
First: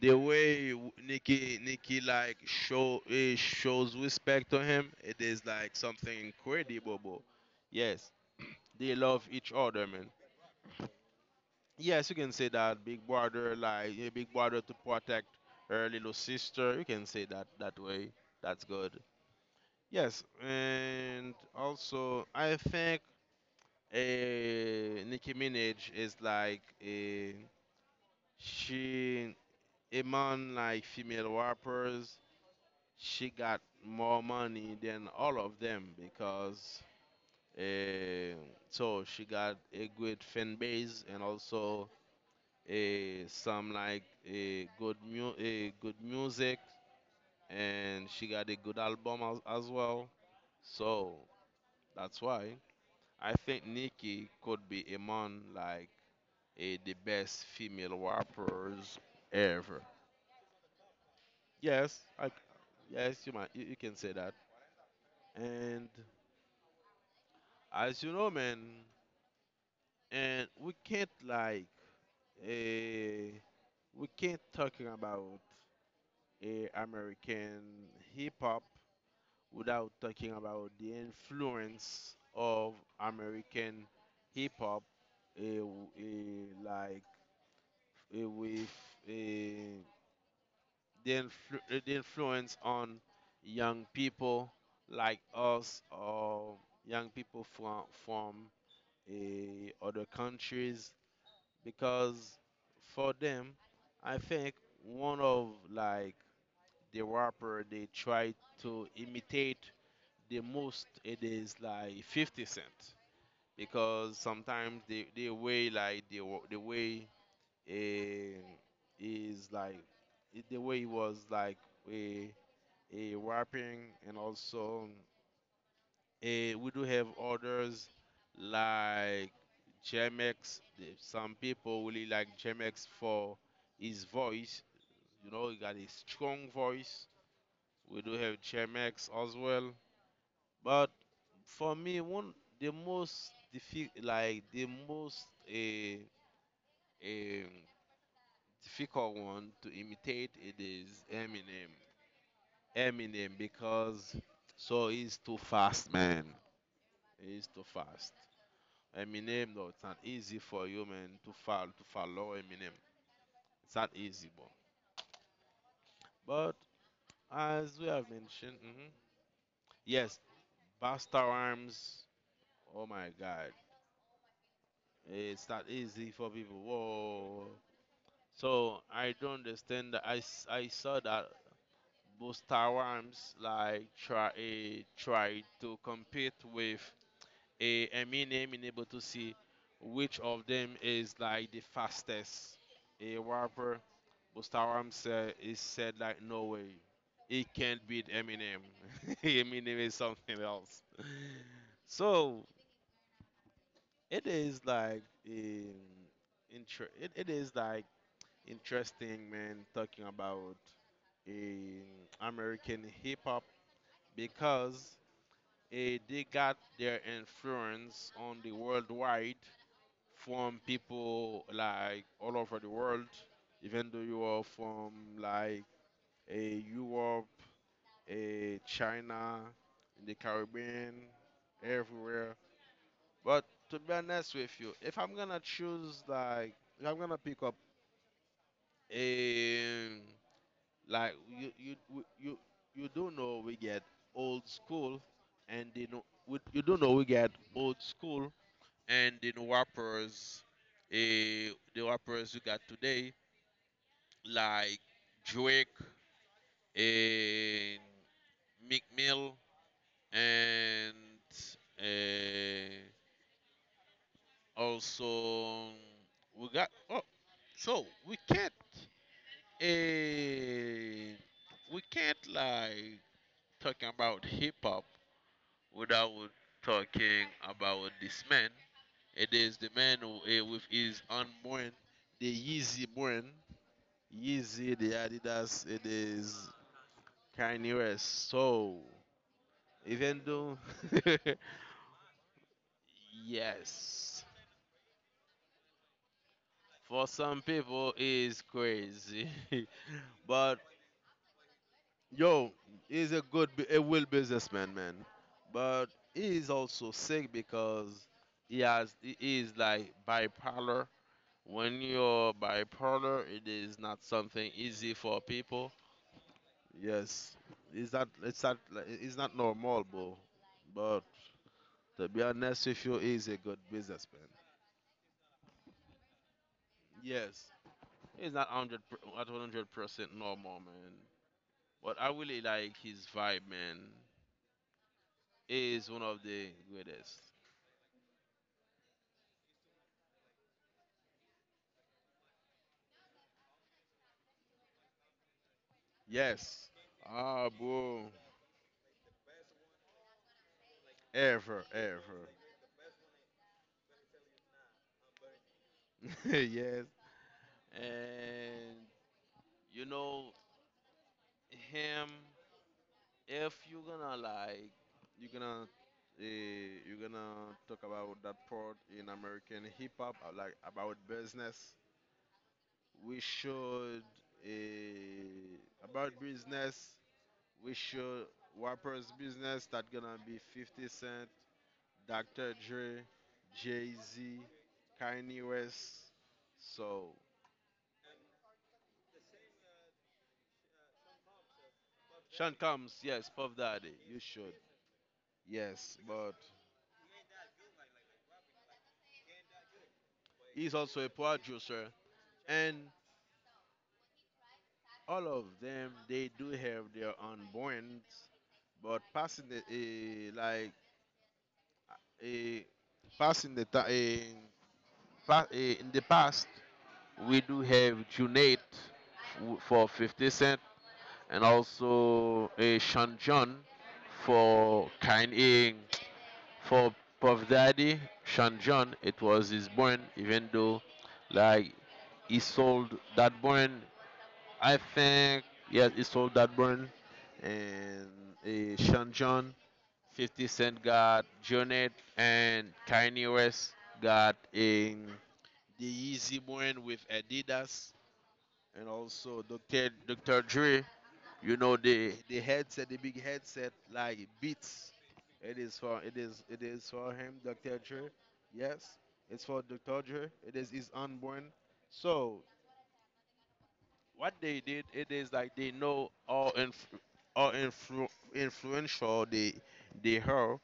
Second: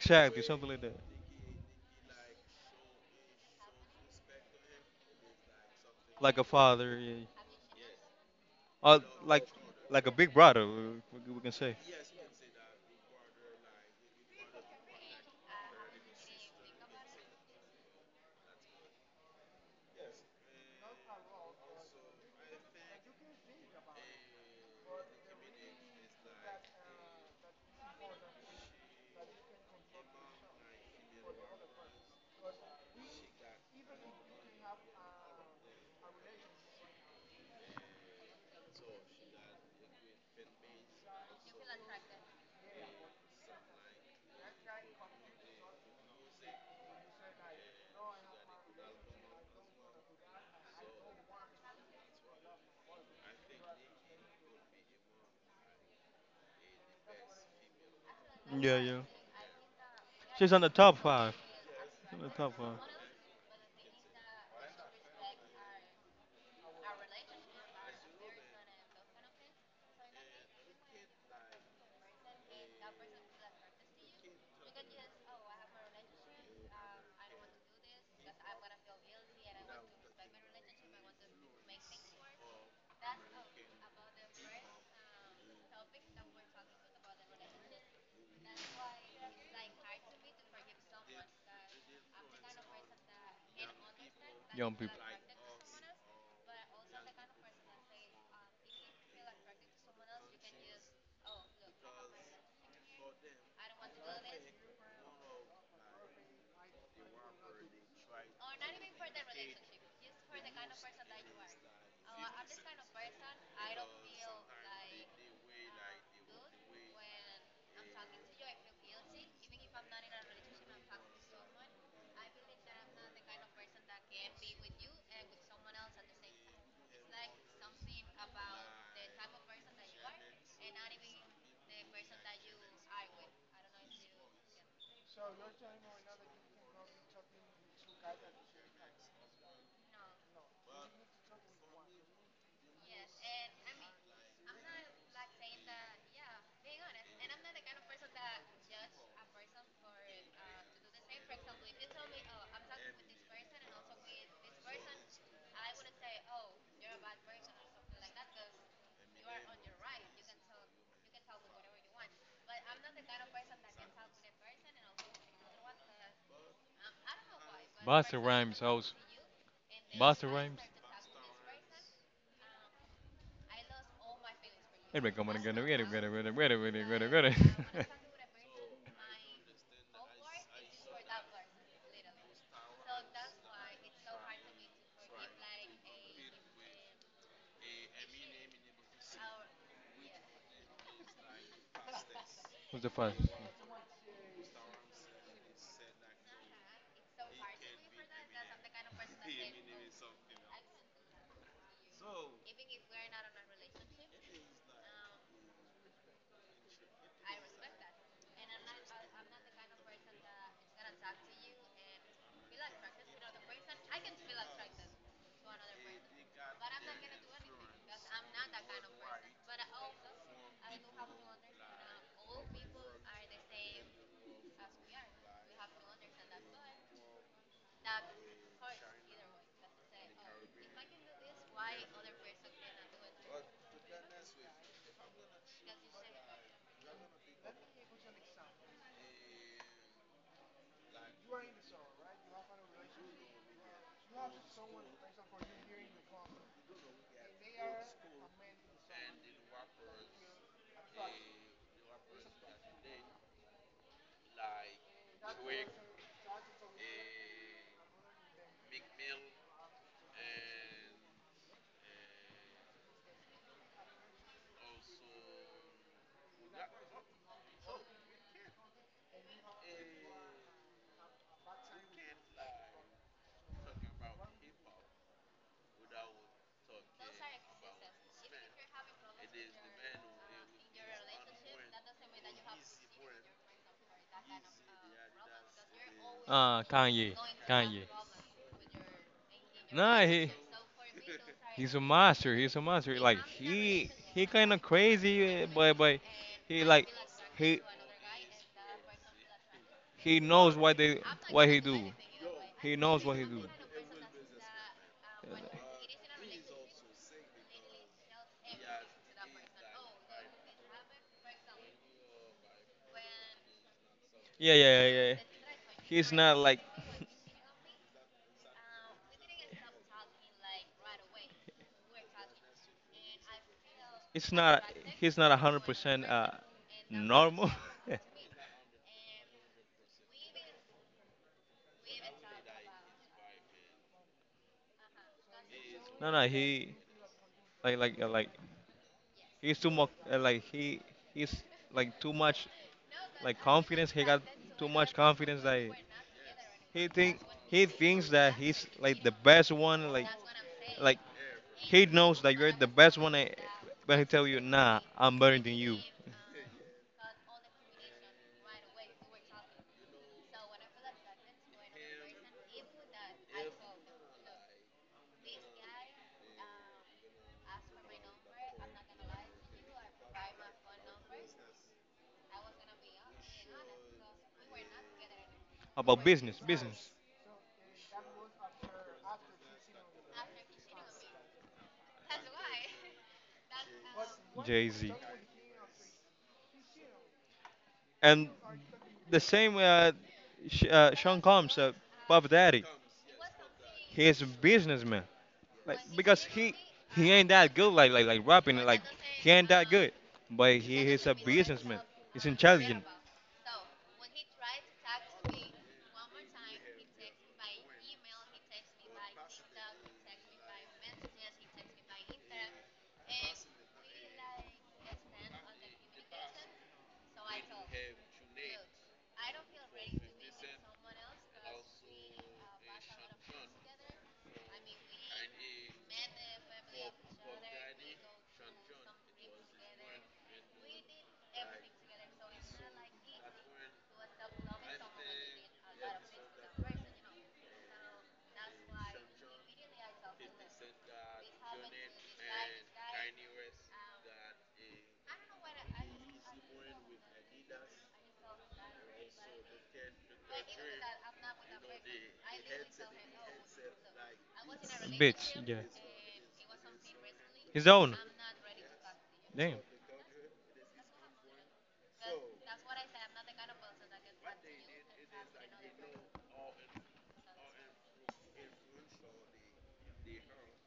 The something way like w- that. Nikki Nikki like show eh, shows respect to him, it is like something Like a incredible, father, yeah. bro. Yes, they Or love like each other, like man. a big brother. We, we we can say. Yes, you can say that Big Brother like eh, Big Brother to protect her little sister. You can say that that way. That's good. Yes, and also I think eh, Nicki Minaj is like a, she among like female rappers. She got more money than all of them because uh, so she got a good fan base and also a some like a good mu- a good music, and she got a good album as, as well, so that's why I think Nicki could be among like a, the best female Yeah, rappers yeah. ever. She's on the top five. Yes She's on I, the top five. yes you might you, you can say that. And as you know man, and we can't like uh, we can't talking about uh, American hip hop without talking about the influence of American hip hop uh, w- uh, like uh, with uh, the influ- uh, the influence on young people Young people. like us, or young people from from uh, other countries because for them, I think one of like the rapper they try to imitate the most it is like fifty Cent because sometimes they they way like the wa- the way eh, is like it- the way he was like a a rapping. And also, Eh, we do have others like J M X. The- Some people really like J M X for his voice. You know, he got a strong voice. We do have J M X as well. But for me, one the most diffi- like the most eh, eh, difficult one to imitate it is Eminem. Eminem because so he's too fast, man. He's too fast. Eminem, no, it's not easy for you, man, to follow to follow Eminem. It's not easy, bro. But as we have mentioned, mhm, yes, Busta Rhymes. Oh my God, Wait, wait, come on, it's get not it, get it, get it, easy get for it, get people. it, get it, get it, get Whoa. it. So I don't understand. That I s- I saw that Busta Rhymes like try eh, try to compete with a Eminem in able to see which of them is like the fastest What's the fun? a rapper. Bustaram said, he said like no way. He can't beat Eminem. Eminem is something else. So it is like in inter- it, it is like interesting man talking about in American hip hop because eh, they got their influence on the worldwide from people like all over the world, even though you are from like a Europe, eh, China, in the Caribbean, everywhere. But to be honest with you, if I'm gonna choose like if I'm gonna pick up a like you you w- you you do know we get old school, and they know we, you do know we get old school, and the rappers, eh, the rappers you got today like Drake and Meek Mill and uh, also we got oh so we can't uh, we can't like talking about hip hop without talking about this man. It is the man who, eh, with his own brand, the Yeezy brand, Yeezy, the Adidas. It is Uh, Kanye. Kanye Kanye. West. So Nah, even he though he's a master. He's a master. Like he he yes, kind of crazy, uh, but but he like for some he people is crazy. he knows But what they what he do. yo, He knows he's what he a do. good bu- a will businessman, man. But he is also sick because he has he is like bipolar. When you're bipolar, it is not Yeah, something yeah, easy yeah, yeah. for people. He's not like Yes, it's not it's not like- it's not normal, bro. But to be honest with you, he's a good businessman. it's not he's not a hundred percent uh Yes, normal. he's not one hundred at one hundred percent normal, man. But I really like his vibe, man. He is one No, of no, the he greatest. like like uh, like he's too much uh, like he he's like too much like confidence. He got too much confidence that Yes. he think Ah, he thinks bro. that he's like the best one. Like like Ever, he knows ever. that you're the best one. eh, But he tell you, nah, I'm better than you. Yes. And you know him. If you're gonna like, You're gonna uh, you're gonna talk about that part in American hip hop, uh, like, about business. We should, uh, About about business, business. business. We should rappers business that gonna be fifty Cent, doctor Dre, Jay Z, Jay Z. Kanye West. So, And the same uh, Sh- uh, Sean Combs, uh, Puff Sean Daddy. Combs, yes, Puff Daddy, He you is a should. businessman. Like Yes, because but he he ain't that good like like like rapping like he ain't that good, but he's he also is a a businessman. producer. He's And intelligent. all of them, they do have their own brands, but passing the, eh, like, eh, passing the, ti- eh, pa- eh, in the past, we do have Junaid f- for fifty Cent, and also a Sean John for Kanye. For Puff Daddy, Sean John, it was his brand, even though, like, he sold that brand. I think yes, he sold that brand, and uh, Sean John, fifty Cent got Jonet, and Kanye West got a the Yeezy brand with Adidas. And also doctor doctor Dre, you know, the the headset, the big headset like beats, Bitch, it yeah. is for it is it is for him, His Dr. own. Dre. Yes, it's Damn. for Dr. Dre. It is his unborn. So what they did, it is like, they know all inf- all influ- influential they they are,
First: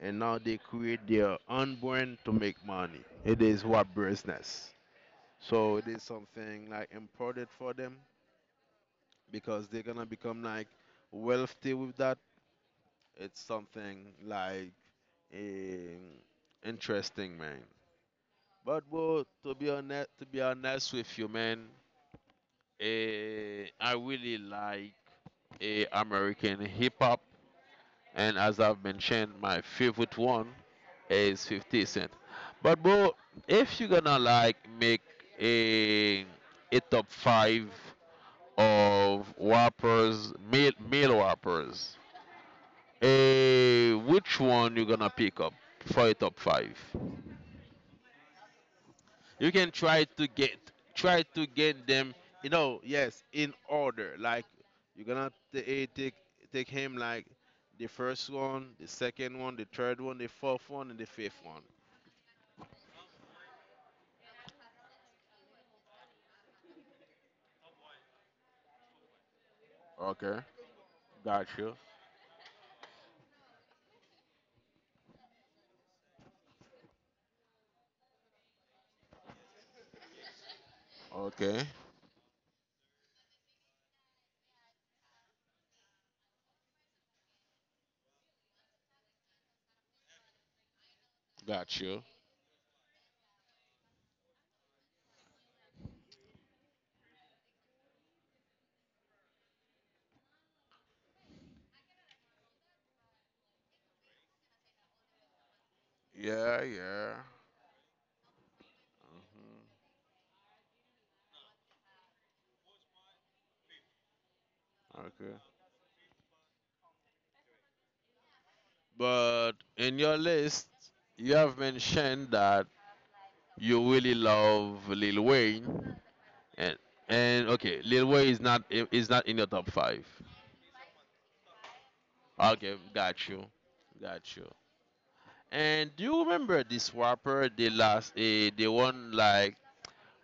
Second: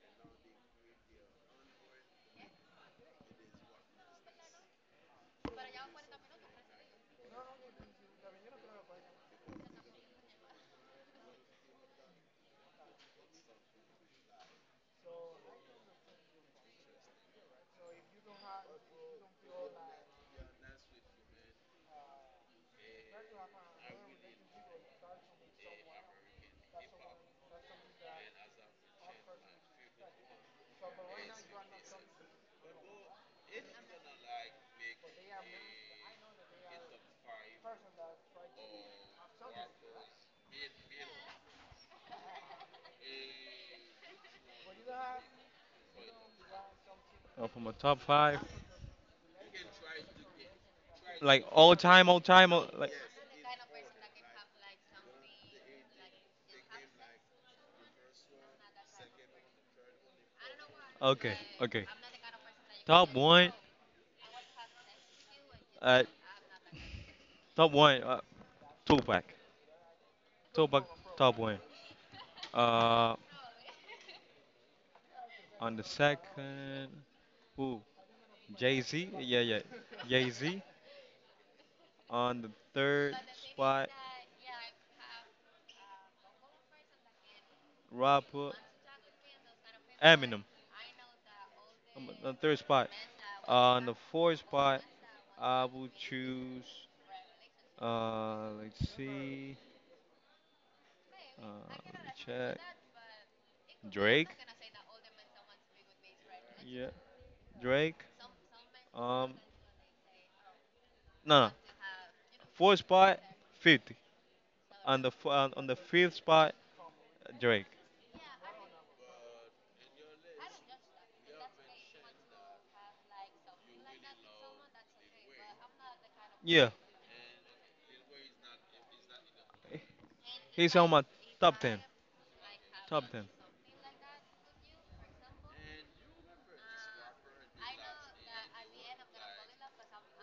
and now they create their unborn to make money. It is what business. So it is something like important for them, because they're gonna become like wealthy with that. It's something like um, interesting, man. But bro, to be honest, to be honest with you, man, eh, I really like eh, American hip hop, and as I've mentioned, my favorite one is fifty Cent. But bro, if you're gonna like make a a top five of rappers, male male rappers, Eh, which one you gonna pick up for your top five? Oh, from a top five. You can try to get try Like to all get time, them. all You time, all, know, like. yes, in order. Like, you're gonna t- eh, take take him like the first one, the second one, the third one, the fourth one, and the Okay, fifth one. okay. Top one. Uh, top one. Uh, Tupac. Okay, So back top got one. you. Uh, on the second, who? Jay Z. Yeah, yeah. Jay Z. Okay, On the third spot, rapper Eminem. got you. On the third spot. Ah, on the fourth spot, I will choose. Uh, let's see. Uh, Let me check. Drake. Yeah, Yeah, yeah. Drake. Um, no, no. Fourth spot, fifty. On the f- Okay. on on the fifth spot, Drake. But in your list, you have mentioned that you really love Lil Wayne. Yeah, And and okay, Lil Wayne is not i- is not in your top five. he's on my top ten. Okay, Top got ten. you, got you. And do you remember this rapper? They last a they won like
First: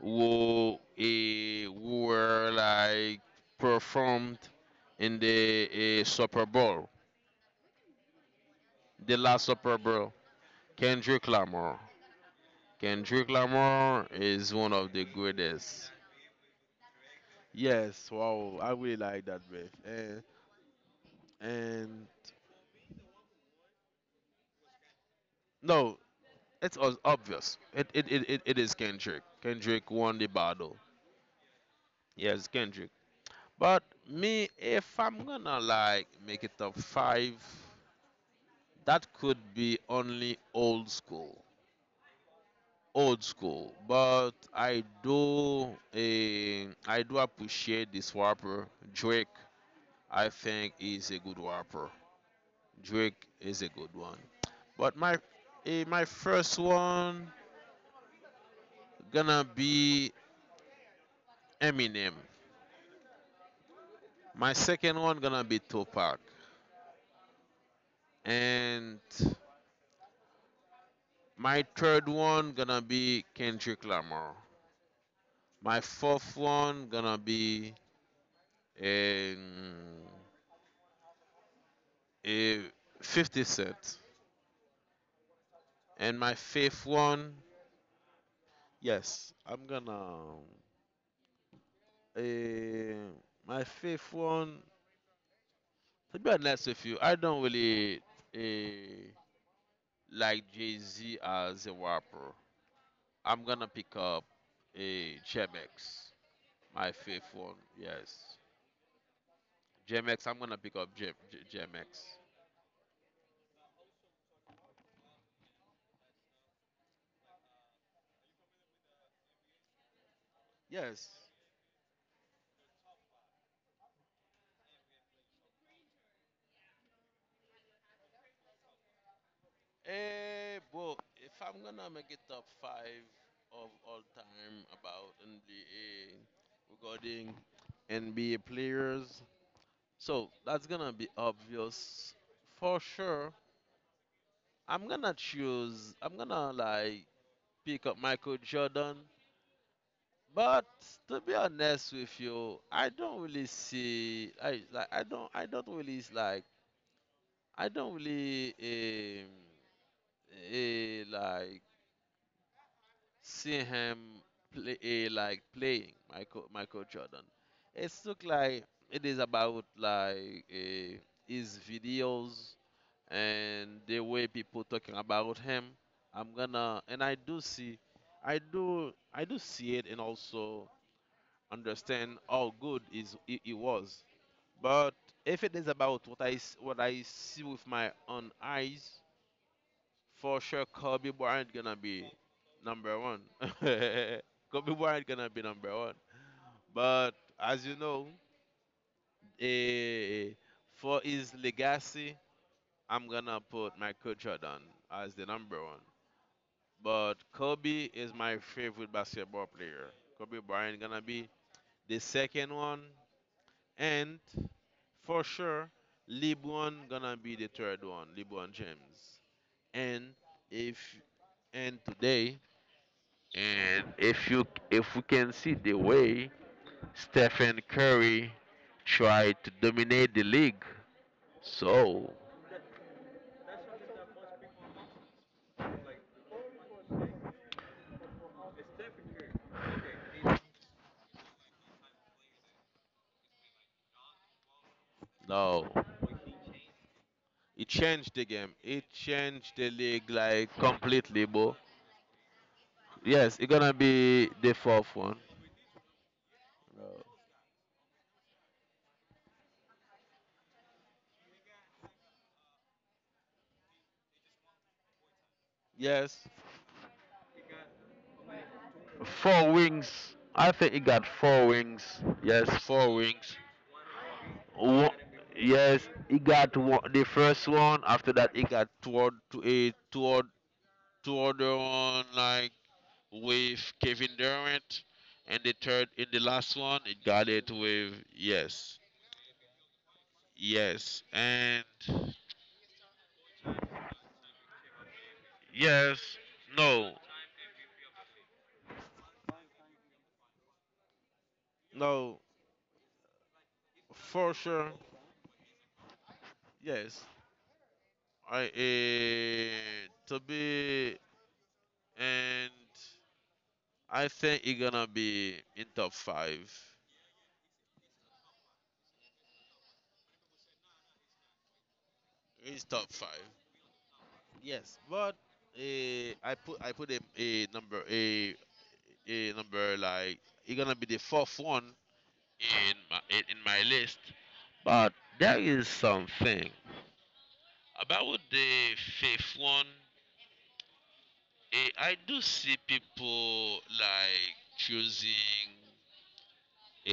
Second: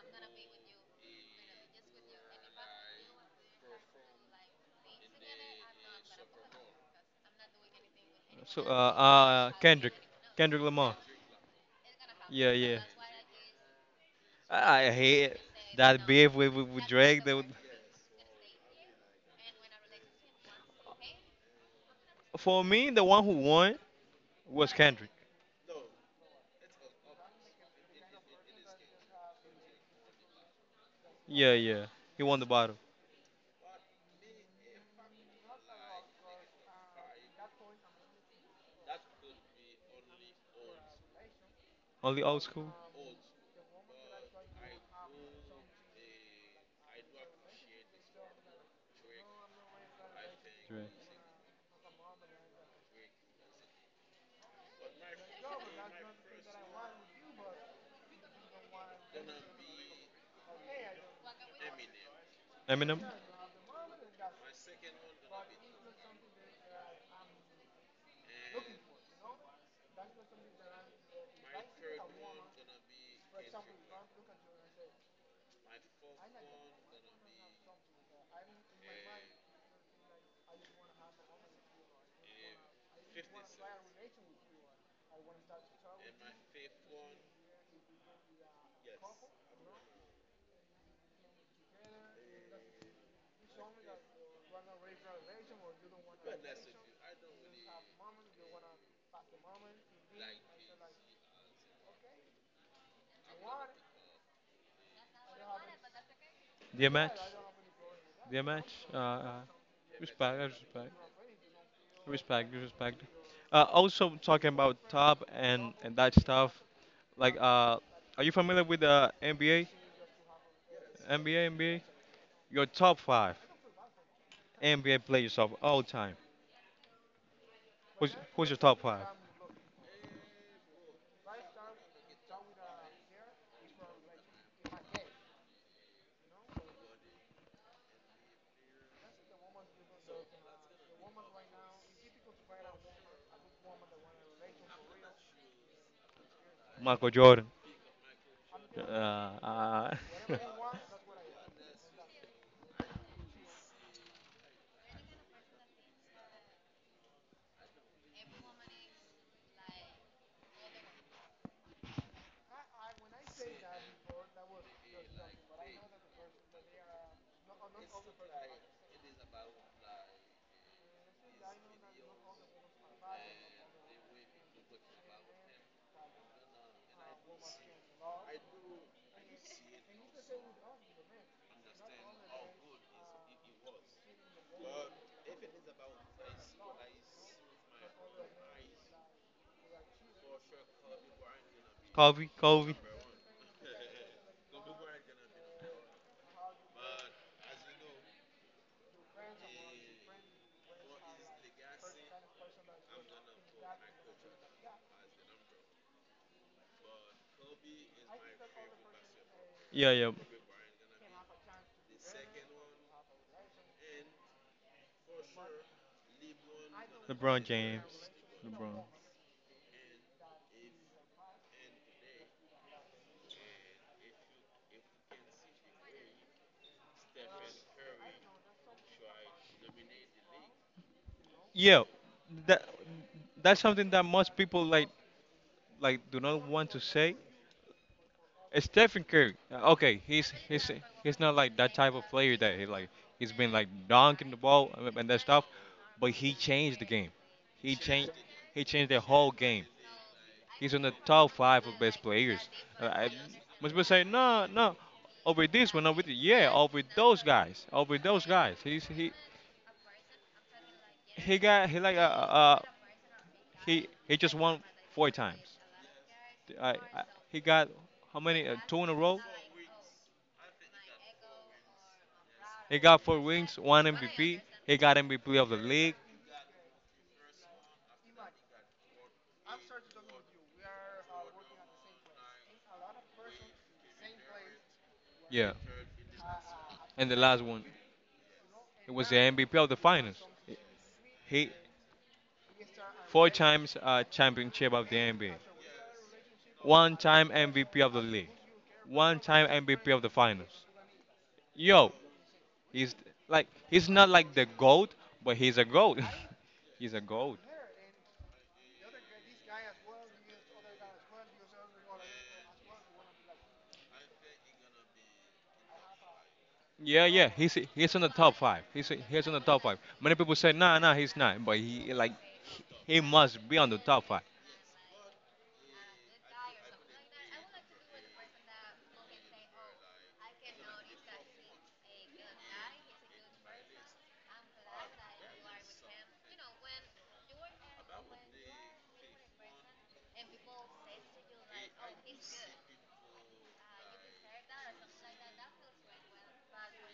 who a who were like performed in the uh, Super Bowl, So uh, the last uh Super Kendrick, Bowl. Kendrick Lamar. Kendrick Lamar. Yeah, yeah. Kendrick Lamar is I one of I the hate greatest. that beef with, with, with Drake. That, would- Yes, wow, I really like that, man. And and For me, the one who won was Kendrick. no, It's os- obvious. It it, it, it it is Kendrick. Kendrick won the battle. Yeah, yeah. He won the Yes, battle. Kendrick. But me, if I'm gonna like make it top five, that could be only old school. Only old school. Old school. But I do eh, I do appreciate this rapper. Drake, I think Drake. is a good rapper. Drake is a good one. But my eh, my first one gonna be Eminem. Eminem. My second one gonna be Tupac, and my third one gonna be Kendrick Lamar. My fourth one gonna be um, a fifty Cent, and my fifth one, yes, I'm gonna. Uh, my fifth one, to be honest with you, I don't really, uh, like Jay Z as a rapper. I'm gonna pick up a Chemex. Dear My match. fifth one, yes. Dear match. Uh, uh, G M X, Respect. I'm I gonna pick up respect. J G- GMX. Respect, respect. Uh, also talking about top and and that stuff. Like, uh, are you familiar with the NBA? Yes. NBA, NBA. Your top five NBA players of all time. Who's who's your top five? Eh, bro, if I'm gonna make it top five of all time about N B A, regarding N B A players, so that's gonna be obvious for sure. I'm gonna choose. I'm gonna like Michael Jordan. pick up Michael Jordan. Uh, uh But to be honest with you, I don't really see. I like. I don't. I don't really like I don't really um, eh, like see him play eh, like playing Michael Michael Jordan. It's look like it is about like, eh, his videos and the way people talking about him. I'm gonna and I do see, I do I do see it, and also understand how good is he, he was. But if it is about what I s- what I see with my own eyes, for sure Kobe Bryant gonna be Kobe, Kobe. number one. Kobe Bryant gonna be number one. But as you know, eh, for his legacy, I'm gonna put Michael Jordan as the number one. But Kobe is my favorite basketball Yeah, player. yeah. Kobe Bryant gonna be the second one, and for sure, LeBron gonna be LeBron the third one. James. LeBron LeBron. James. And if and today And if you, if we can see the way Stephen Curry tried to dominate the league, Yeah, so that that's something that most people like like do not want to say, it's Stephen Curry. uh, Okay, he's he's he's not like that type of player that he like he's been like dunking the ball and and that stuff, no, but he changed the game. it He changed changed the game. he changed It the whole changed game. the league. Like, He's in the completely, top bro. five of best players. Uh, I, Yes, it's Most gonna people say be no, the no fourth one. over this one, over the yeah, over those guys, over those guys. He's he he got he like uh, uh uh, he he just won four times. Yes, I, I, he got how many uh, two in a row. four wings. I think he got four wings. Yes, He four got four wings. wins, one M V P. He got Wo- M V P of the yes, league. he got one, the first one. After that, he got toward to a toward toward the one, like with Kevin Durant, and Yeah. the third, in the last one, it And the got last it one, with, yes, it was the M V P of the finals. yes, He and four times uh, championship of the N B A, yes, one no, time M V P of the league, one time M V P of the finals. Yo, no, he's like he's not like for the sure, goat, but he's a goat. He's a yes. goat. I uh, to be and I think he gonna be in top five. Yeah, yeah, he's he's in the top five. He's he's in the top five. Many people say, nah, nah, he's not, but he like It's top he five. must be on the top five. Yes, but, uh, I put I put him a number, a a number like he gonna be the fourth one in my in in my list, but there is something about the fifth one. eh, I do see people like choosing a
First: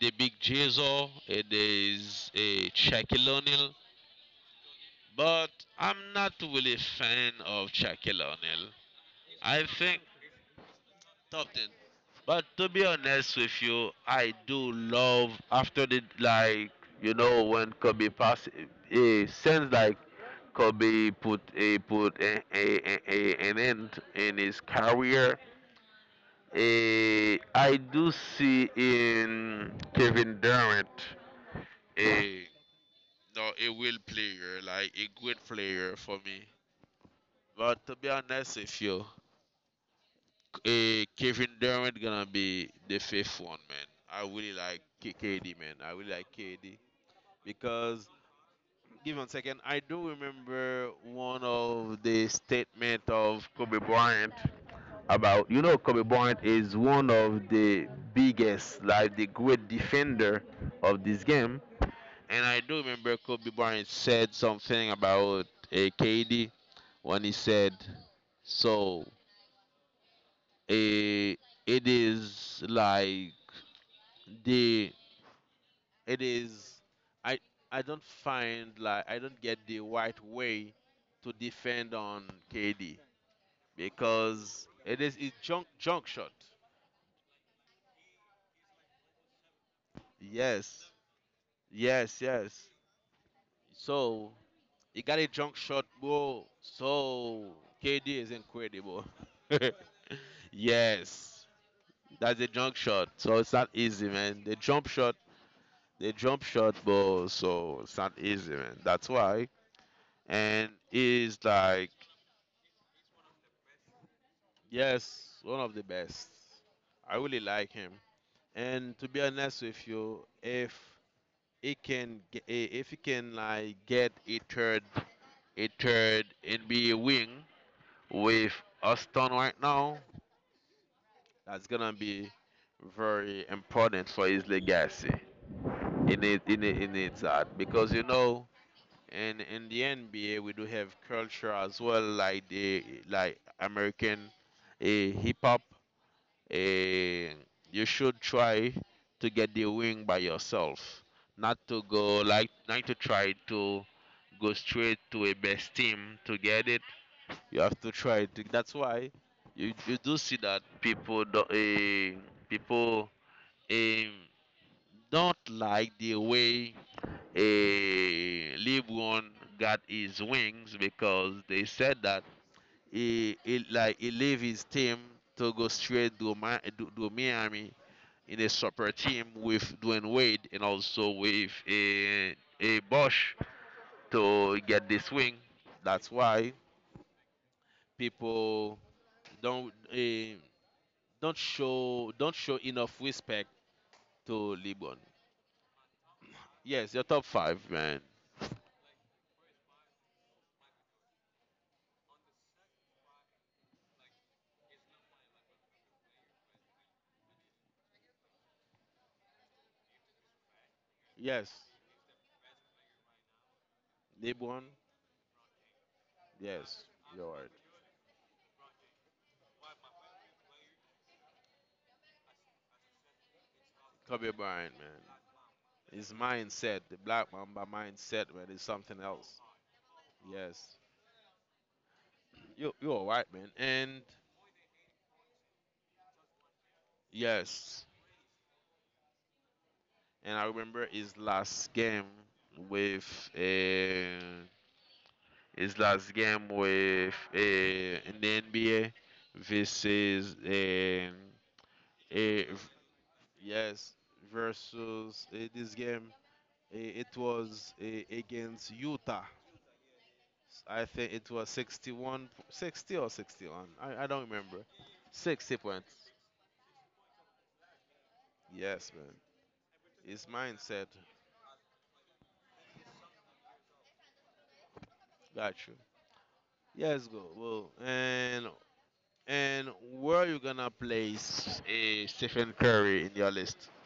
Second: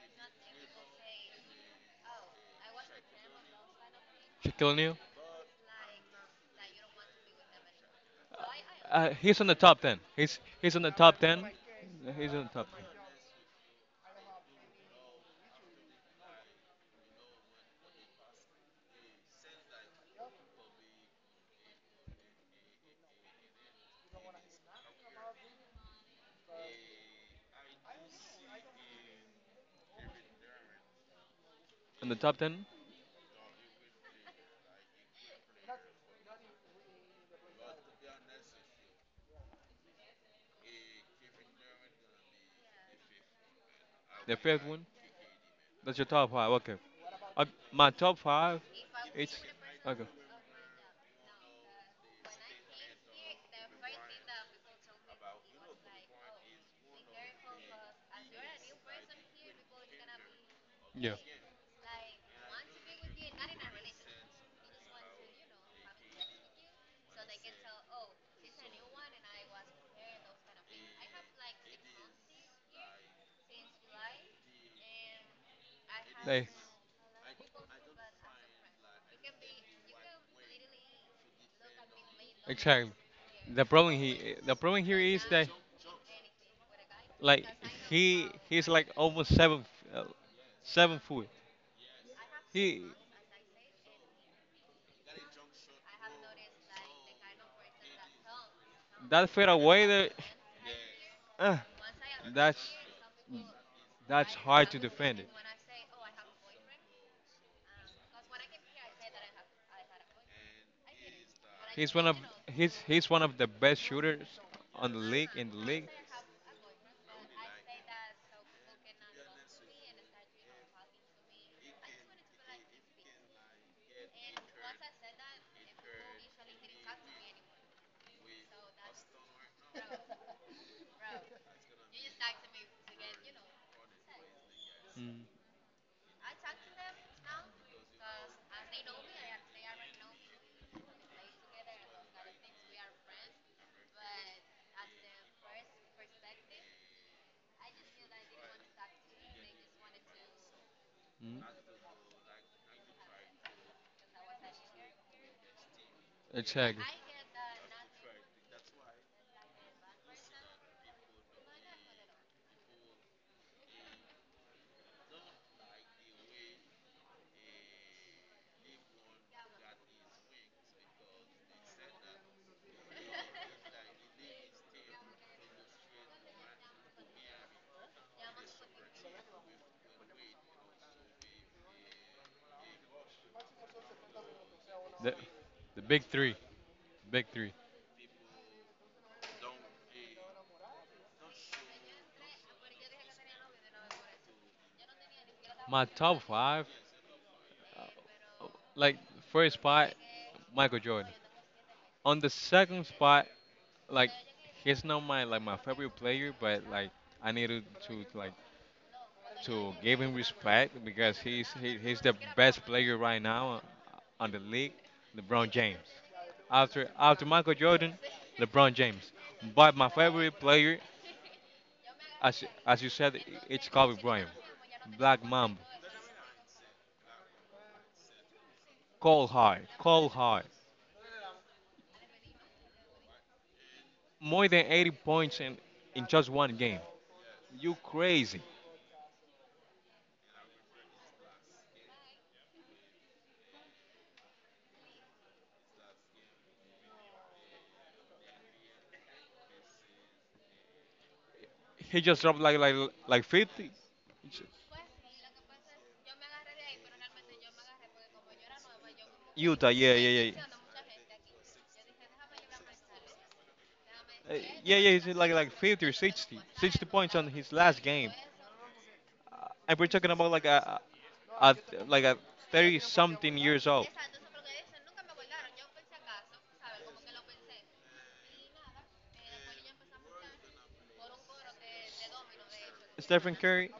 the big Jesus, it is a Shaquille O'Neal, Shaquille O'Neal. but I'm not really a fan of Shaquille O'Neal. Uh, he's on the I top ten. think. He's he's on the top ten. Nothing. He's But on the to top be honest with you, I do love after the, like, you know when Kobe pass, eh, since like Kobe put a put a, a, a, a- an end in his career. eh, I do see in Kevin Durant a, in the top hey, ten. no, a will player, like a good player for me. But to be honest with you, Eh, Kevin Durant gonna be the fifth one, man. I The really fifth like one. K- KD, man. I That's your really like top five. K D, Okay. Uh, my because top five. give me one It's second. I okay. do remember one of the statement of Kobe Bryant about, you know Kobe Bryant is one of the biggest, like the great defender of Yeah. this game. And I do remember Kobe Bryant said something about, uh, K D, when he said, "So, Eh, it is like the it Hey. is I I don't find like I don't get the right way to defend on Exactly. K D, The problem he the because problem here it is is a that junk junk shot. like he he's like almost seven uh, Yes. seven foot. Yes, yes. He So he got a junk shot, bro. So K D is incredible. that far away there. Yes. Uh, That's a that's junk shot. So it's not easy, that's man. The hard to jump shot defend it. A jump shot ball, so it's not easy, man. That's why. And he's like, He's one of he's he's one of the best shooters on the league yes, in the one of the league. best. I really like him. And to be honest with you, if he can, ge- eh, if he can like get a third, a third N B A wing with Austin right now, that's gonna be very important for his legacy. Mm. He need, he need, he needs that because, you know and in the N B A, we do have culture as well, like the, like, American, eh, hip hop. Eh, you should try to get the wing by yourself, Mm. not to go like not to try to go straight to a best team to get it. Exactly. You have to try to. That's why you you do see that people do, eh, people, eh, don't like the way a LeBron got his wings, because they said that, he, he, like, he leave his team to go straight to, Mi- to, to Miami in a super team with Dwayne Wade and also with a a Bosch to get this The wing. the big That's three, why big three. people don't eh, don't show don't show enough respect to LeBron. My top five, Yes, your top five, man. like first spot, Michael Jordan. On the second spot, like he's not my like my favorite player, but like I needed to like to give him respect because Yes, he's he, he's the best player right now on the LeBron. league, LeBron James. Yes, After you're After right. Michael Jordan, LeBron James. But my favorite player, as as you said, it's Kobe Kobe Bryant, Bryant, man. Black Mamba, His mindset, the Black Mamba mindset, man, is something cold else. hard, cold hard, Yes, you you are right, man. And more than eighty points in in just one game. You yes, crazy? and I remember his last game with, uh, his last game with, uh, in the N B A versus, um, He just uh, dropped like like like fifty. yes, versus, uh, this game. Uh, it was, uh, against Utah. Utah, yeah, yeah, yeah. I think it was sixty-one, sixty or sixty-one. I, I don't Uh, remember. yeah, yeah, he's like sixty like points. fifty or sixty sixty points on his last game. Yes, man. Uh, and we're talking His about like mindset. a a- like a thirty something years old. Got you. Yes, go. Well, and and where you gonna place a Stephen Curry in your Stephen list? Curry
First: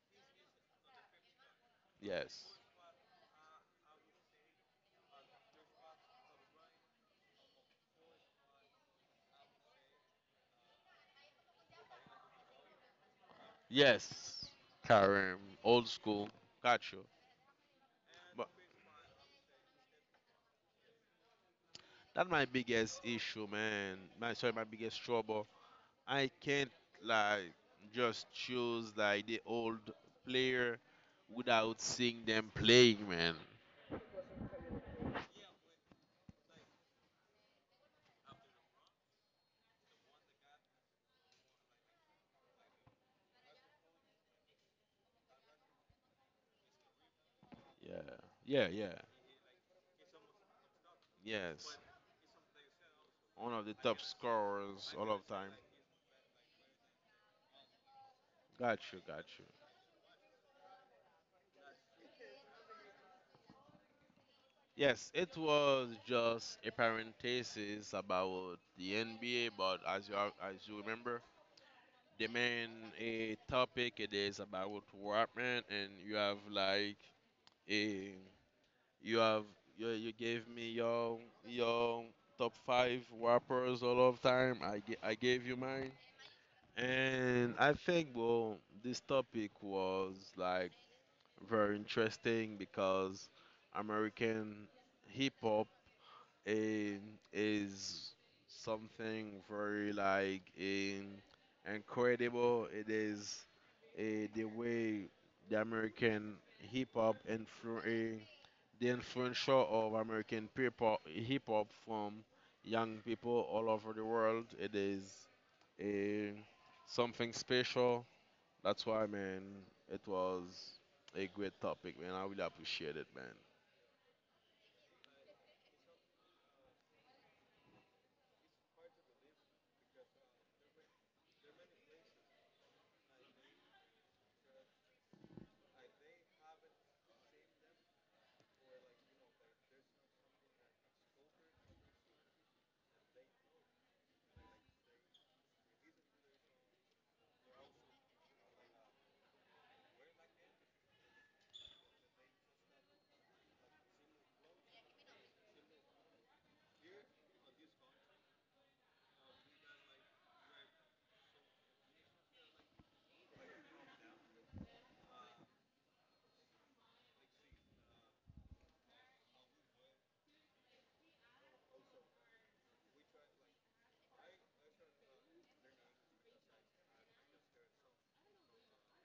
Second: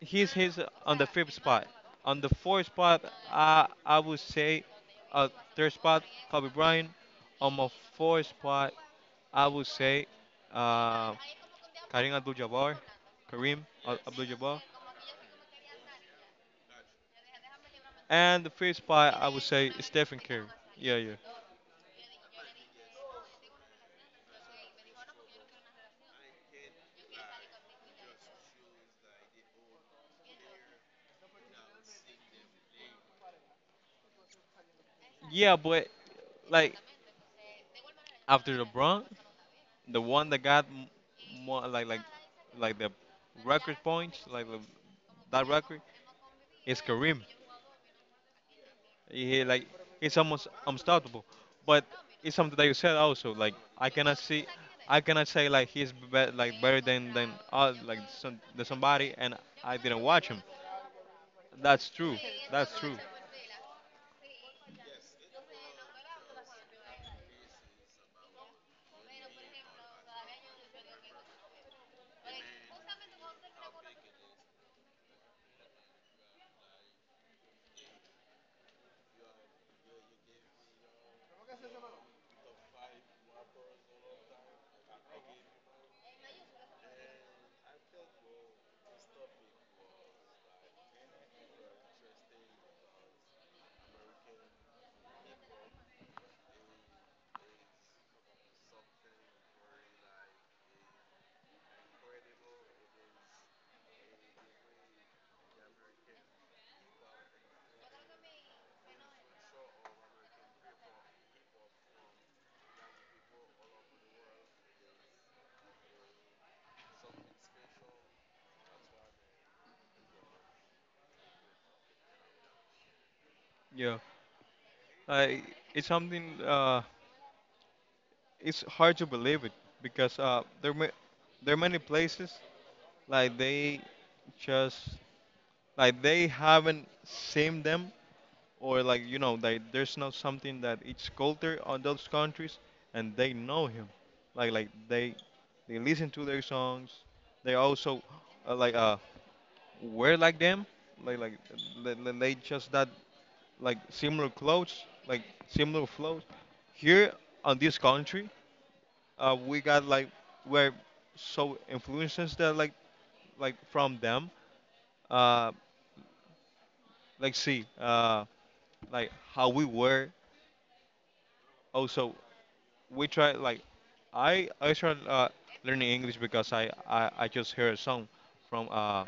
he's he's on the fifth spot. On the Yes. fourth spot, I I would say, uh, third spot Kobe Bryant. On my fourth spot, I would say, uh, Kareem Abdul-Jabbar, Kareem Ab- Yes. Abdul-Jabbar. Karim, old school. Got you. And But the fifth spot, I would say Stephen Curry. Yeah, yeah, that's my biggest issue, man. My sorry, my biggest trouble, I can't, like, just choose like the old player without seeing them playing, man. yeah. But like after LeBron, the one that got m- more like like like the record points, like the, that record is Kareem. Yeah, yeah, yeah. He like he's almost unstoppable. Yes, But it's something that you said also. Like one of the I top cannot see, scorers I all cannot of say time. like he's be- like better than than uh, like some, than Got you, somebody, got and you. I didn't watch him. That's true. That's true. Yes, it was just a parenthesis about the N B A, but as you are- as you remember, the main a topic, it is about Warpman, and you have like a You have you, you gave me your your top five rappers all of time. I, g- I gave you mine, and I think, well, this topic was like very interesting, because American hip hop, eh, is something very, like eh, incredible. It is, eh, the way, the American hip hop influence the influence of American people hip hop from young people all over the world. It is a something special. That's why, man, it was a great topic, man. I really appreciate it, man. Yeah, like it's something. Uh, it's hard to believe it because uh, there ma- there are many places like they just like they haven't seen them, or like you know like there's not something that it's culture on those countries, and they know him like like they they listen to their songs. They also uh, like uh wear like them, like like they, they they just that like similar clothes, like similar flows. Here on this country uh we got like we're so influences that like like from them uh like see uh like how we were. Also we try like I I started uh, learning English because I, I I just heard a song from uh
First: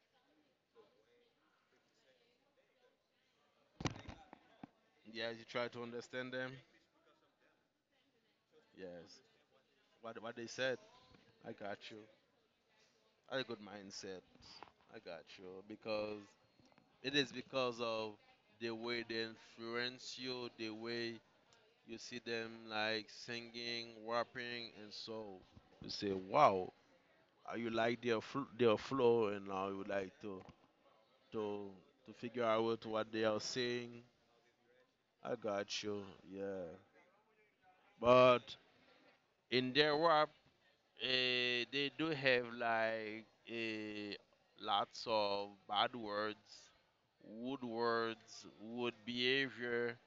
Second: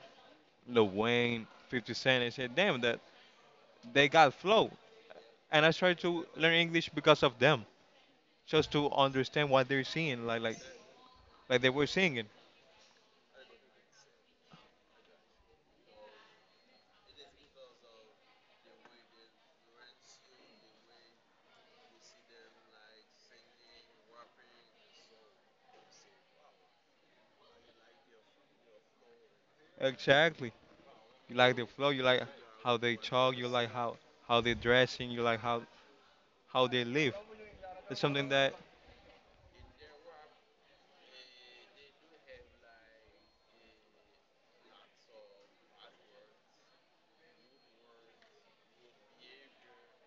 Lil Wayne, fifty Cent, and said, damn that they got flow, Yes, you and try I to started to understand them. learn English because of them, just to Yes, understand what they're what singing, what like they like said. I like they got were you. singing. I got good mindset. I got you, because it is because of the way they influence you, the way you see them like singing, rapping, and so you say, "Wow, uh, you like their fl- their flow, and now you like to Exactly. You like the to flow, you to like figure out how what they what they talk, are you like how saying." how they dressing, you I like how got you, how yeah. they live. It's something that. But in their rap, eh, they do have like, eh, lots of bad words, wood words, wood behavior,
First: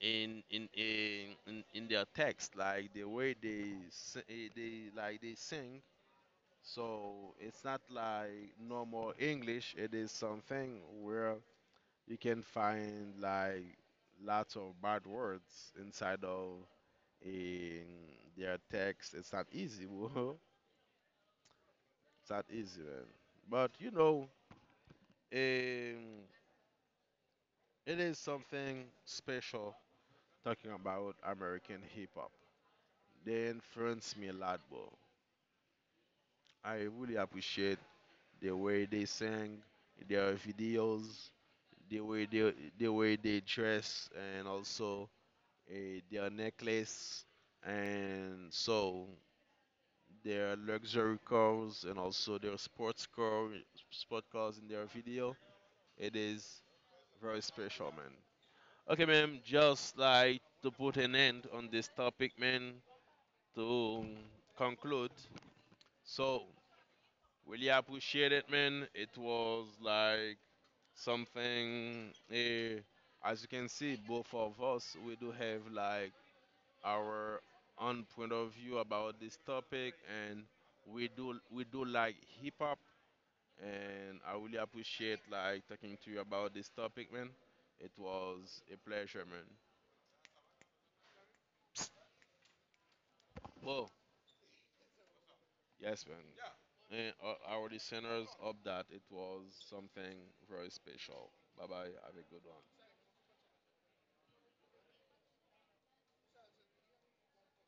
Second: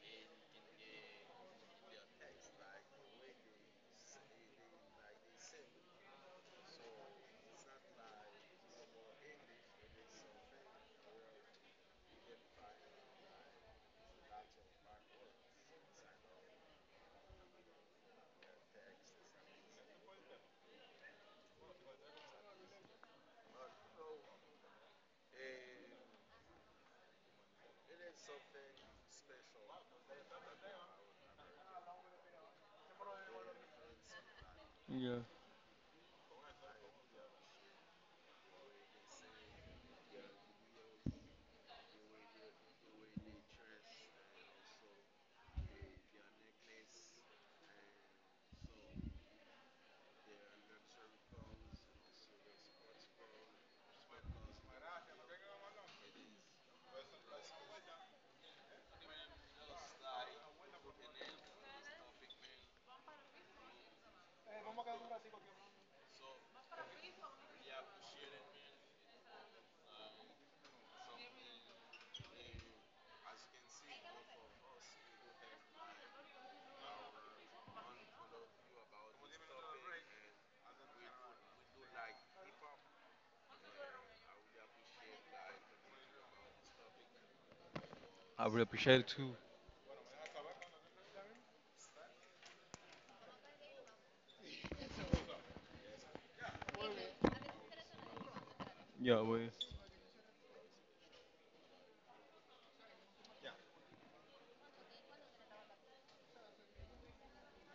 in in in in, in their text, like the way they s- eh, they like they sing. So it's not like normal English. It is something where you can find like lots of bad words inside of in their text. It's not easy, bro. It's not easy, man. But, you know, um, it is something special talking about American hip hop. They influenced me a lot, bro. Yeah. I really appreciate the way they sing, their videos, the way they the way they dress, and also, uh, their necklace, and so their luxury cars, and also their sports car, sport cars in their video. It is very special, man. Okay, ma'am. Just like to put an end on this topic, man. To conclude, so, really appreciate it, man. It was like something, eh, as you can see, both of us we do have like our own point of view about this topic, and we do we do like hip hop, and I really appreciate like talking to you about this topic, man. It I would was a appreciate pleasure, too. man. Whoa, yes, man. And, uh, our listeners, hope that it Yeah. was Well. something very special. Bye bye, have a good one.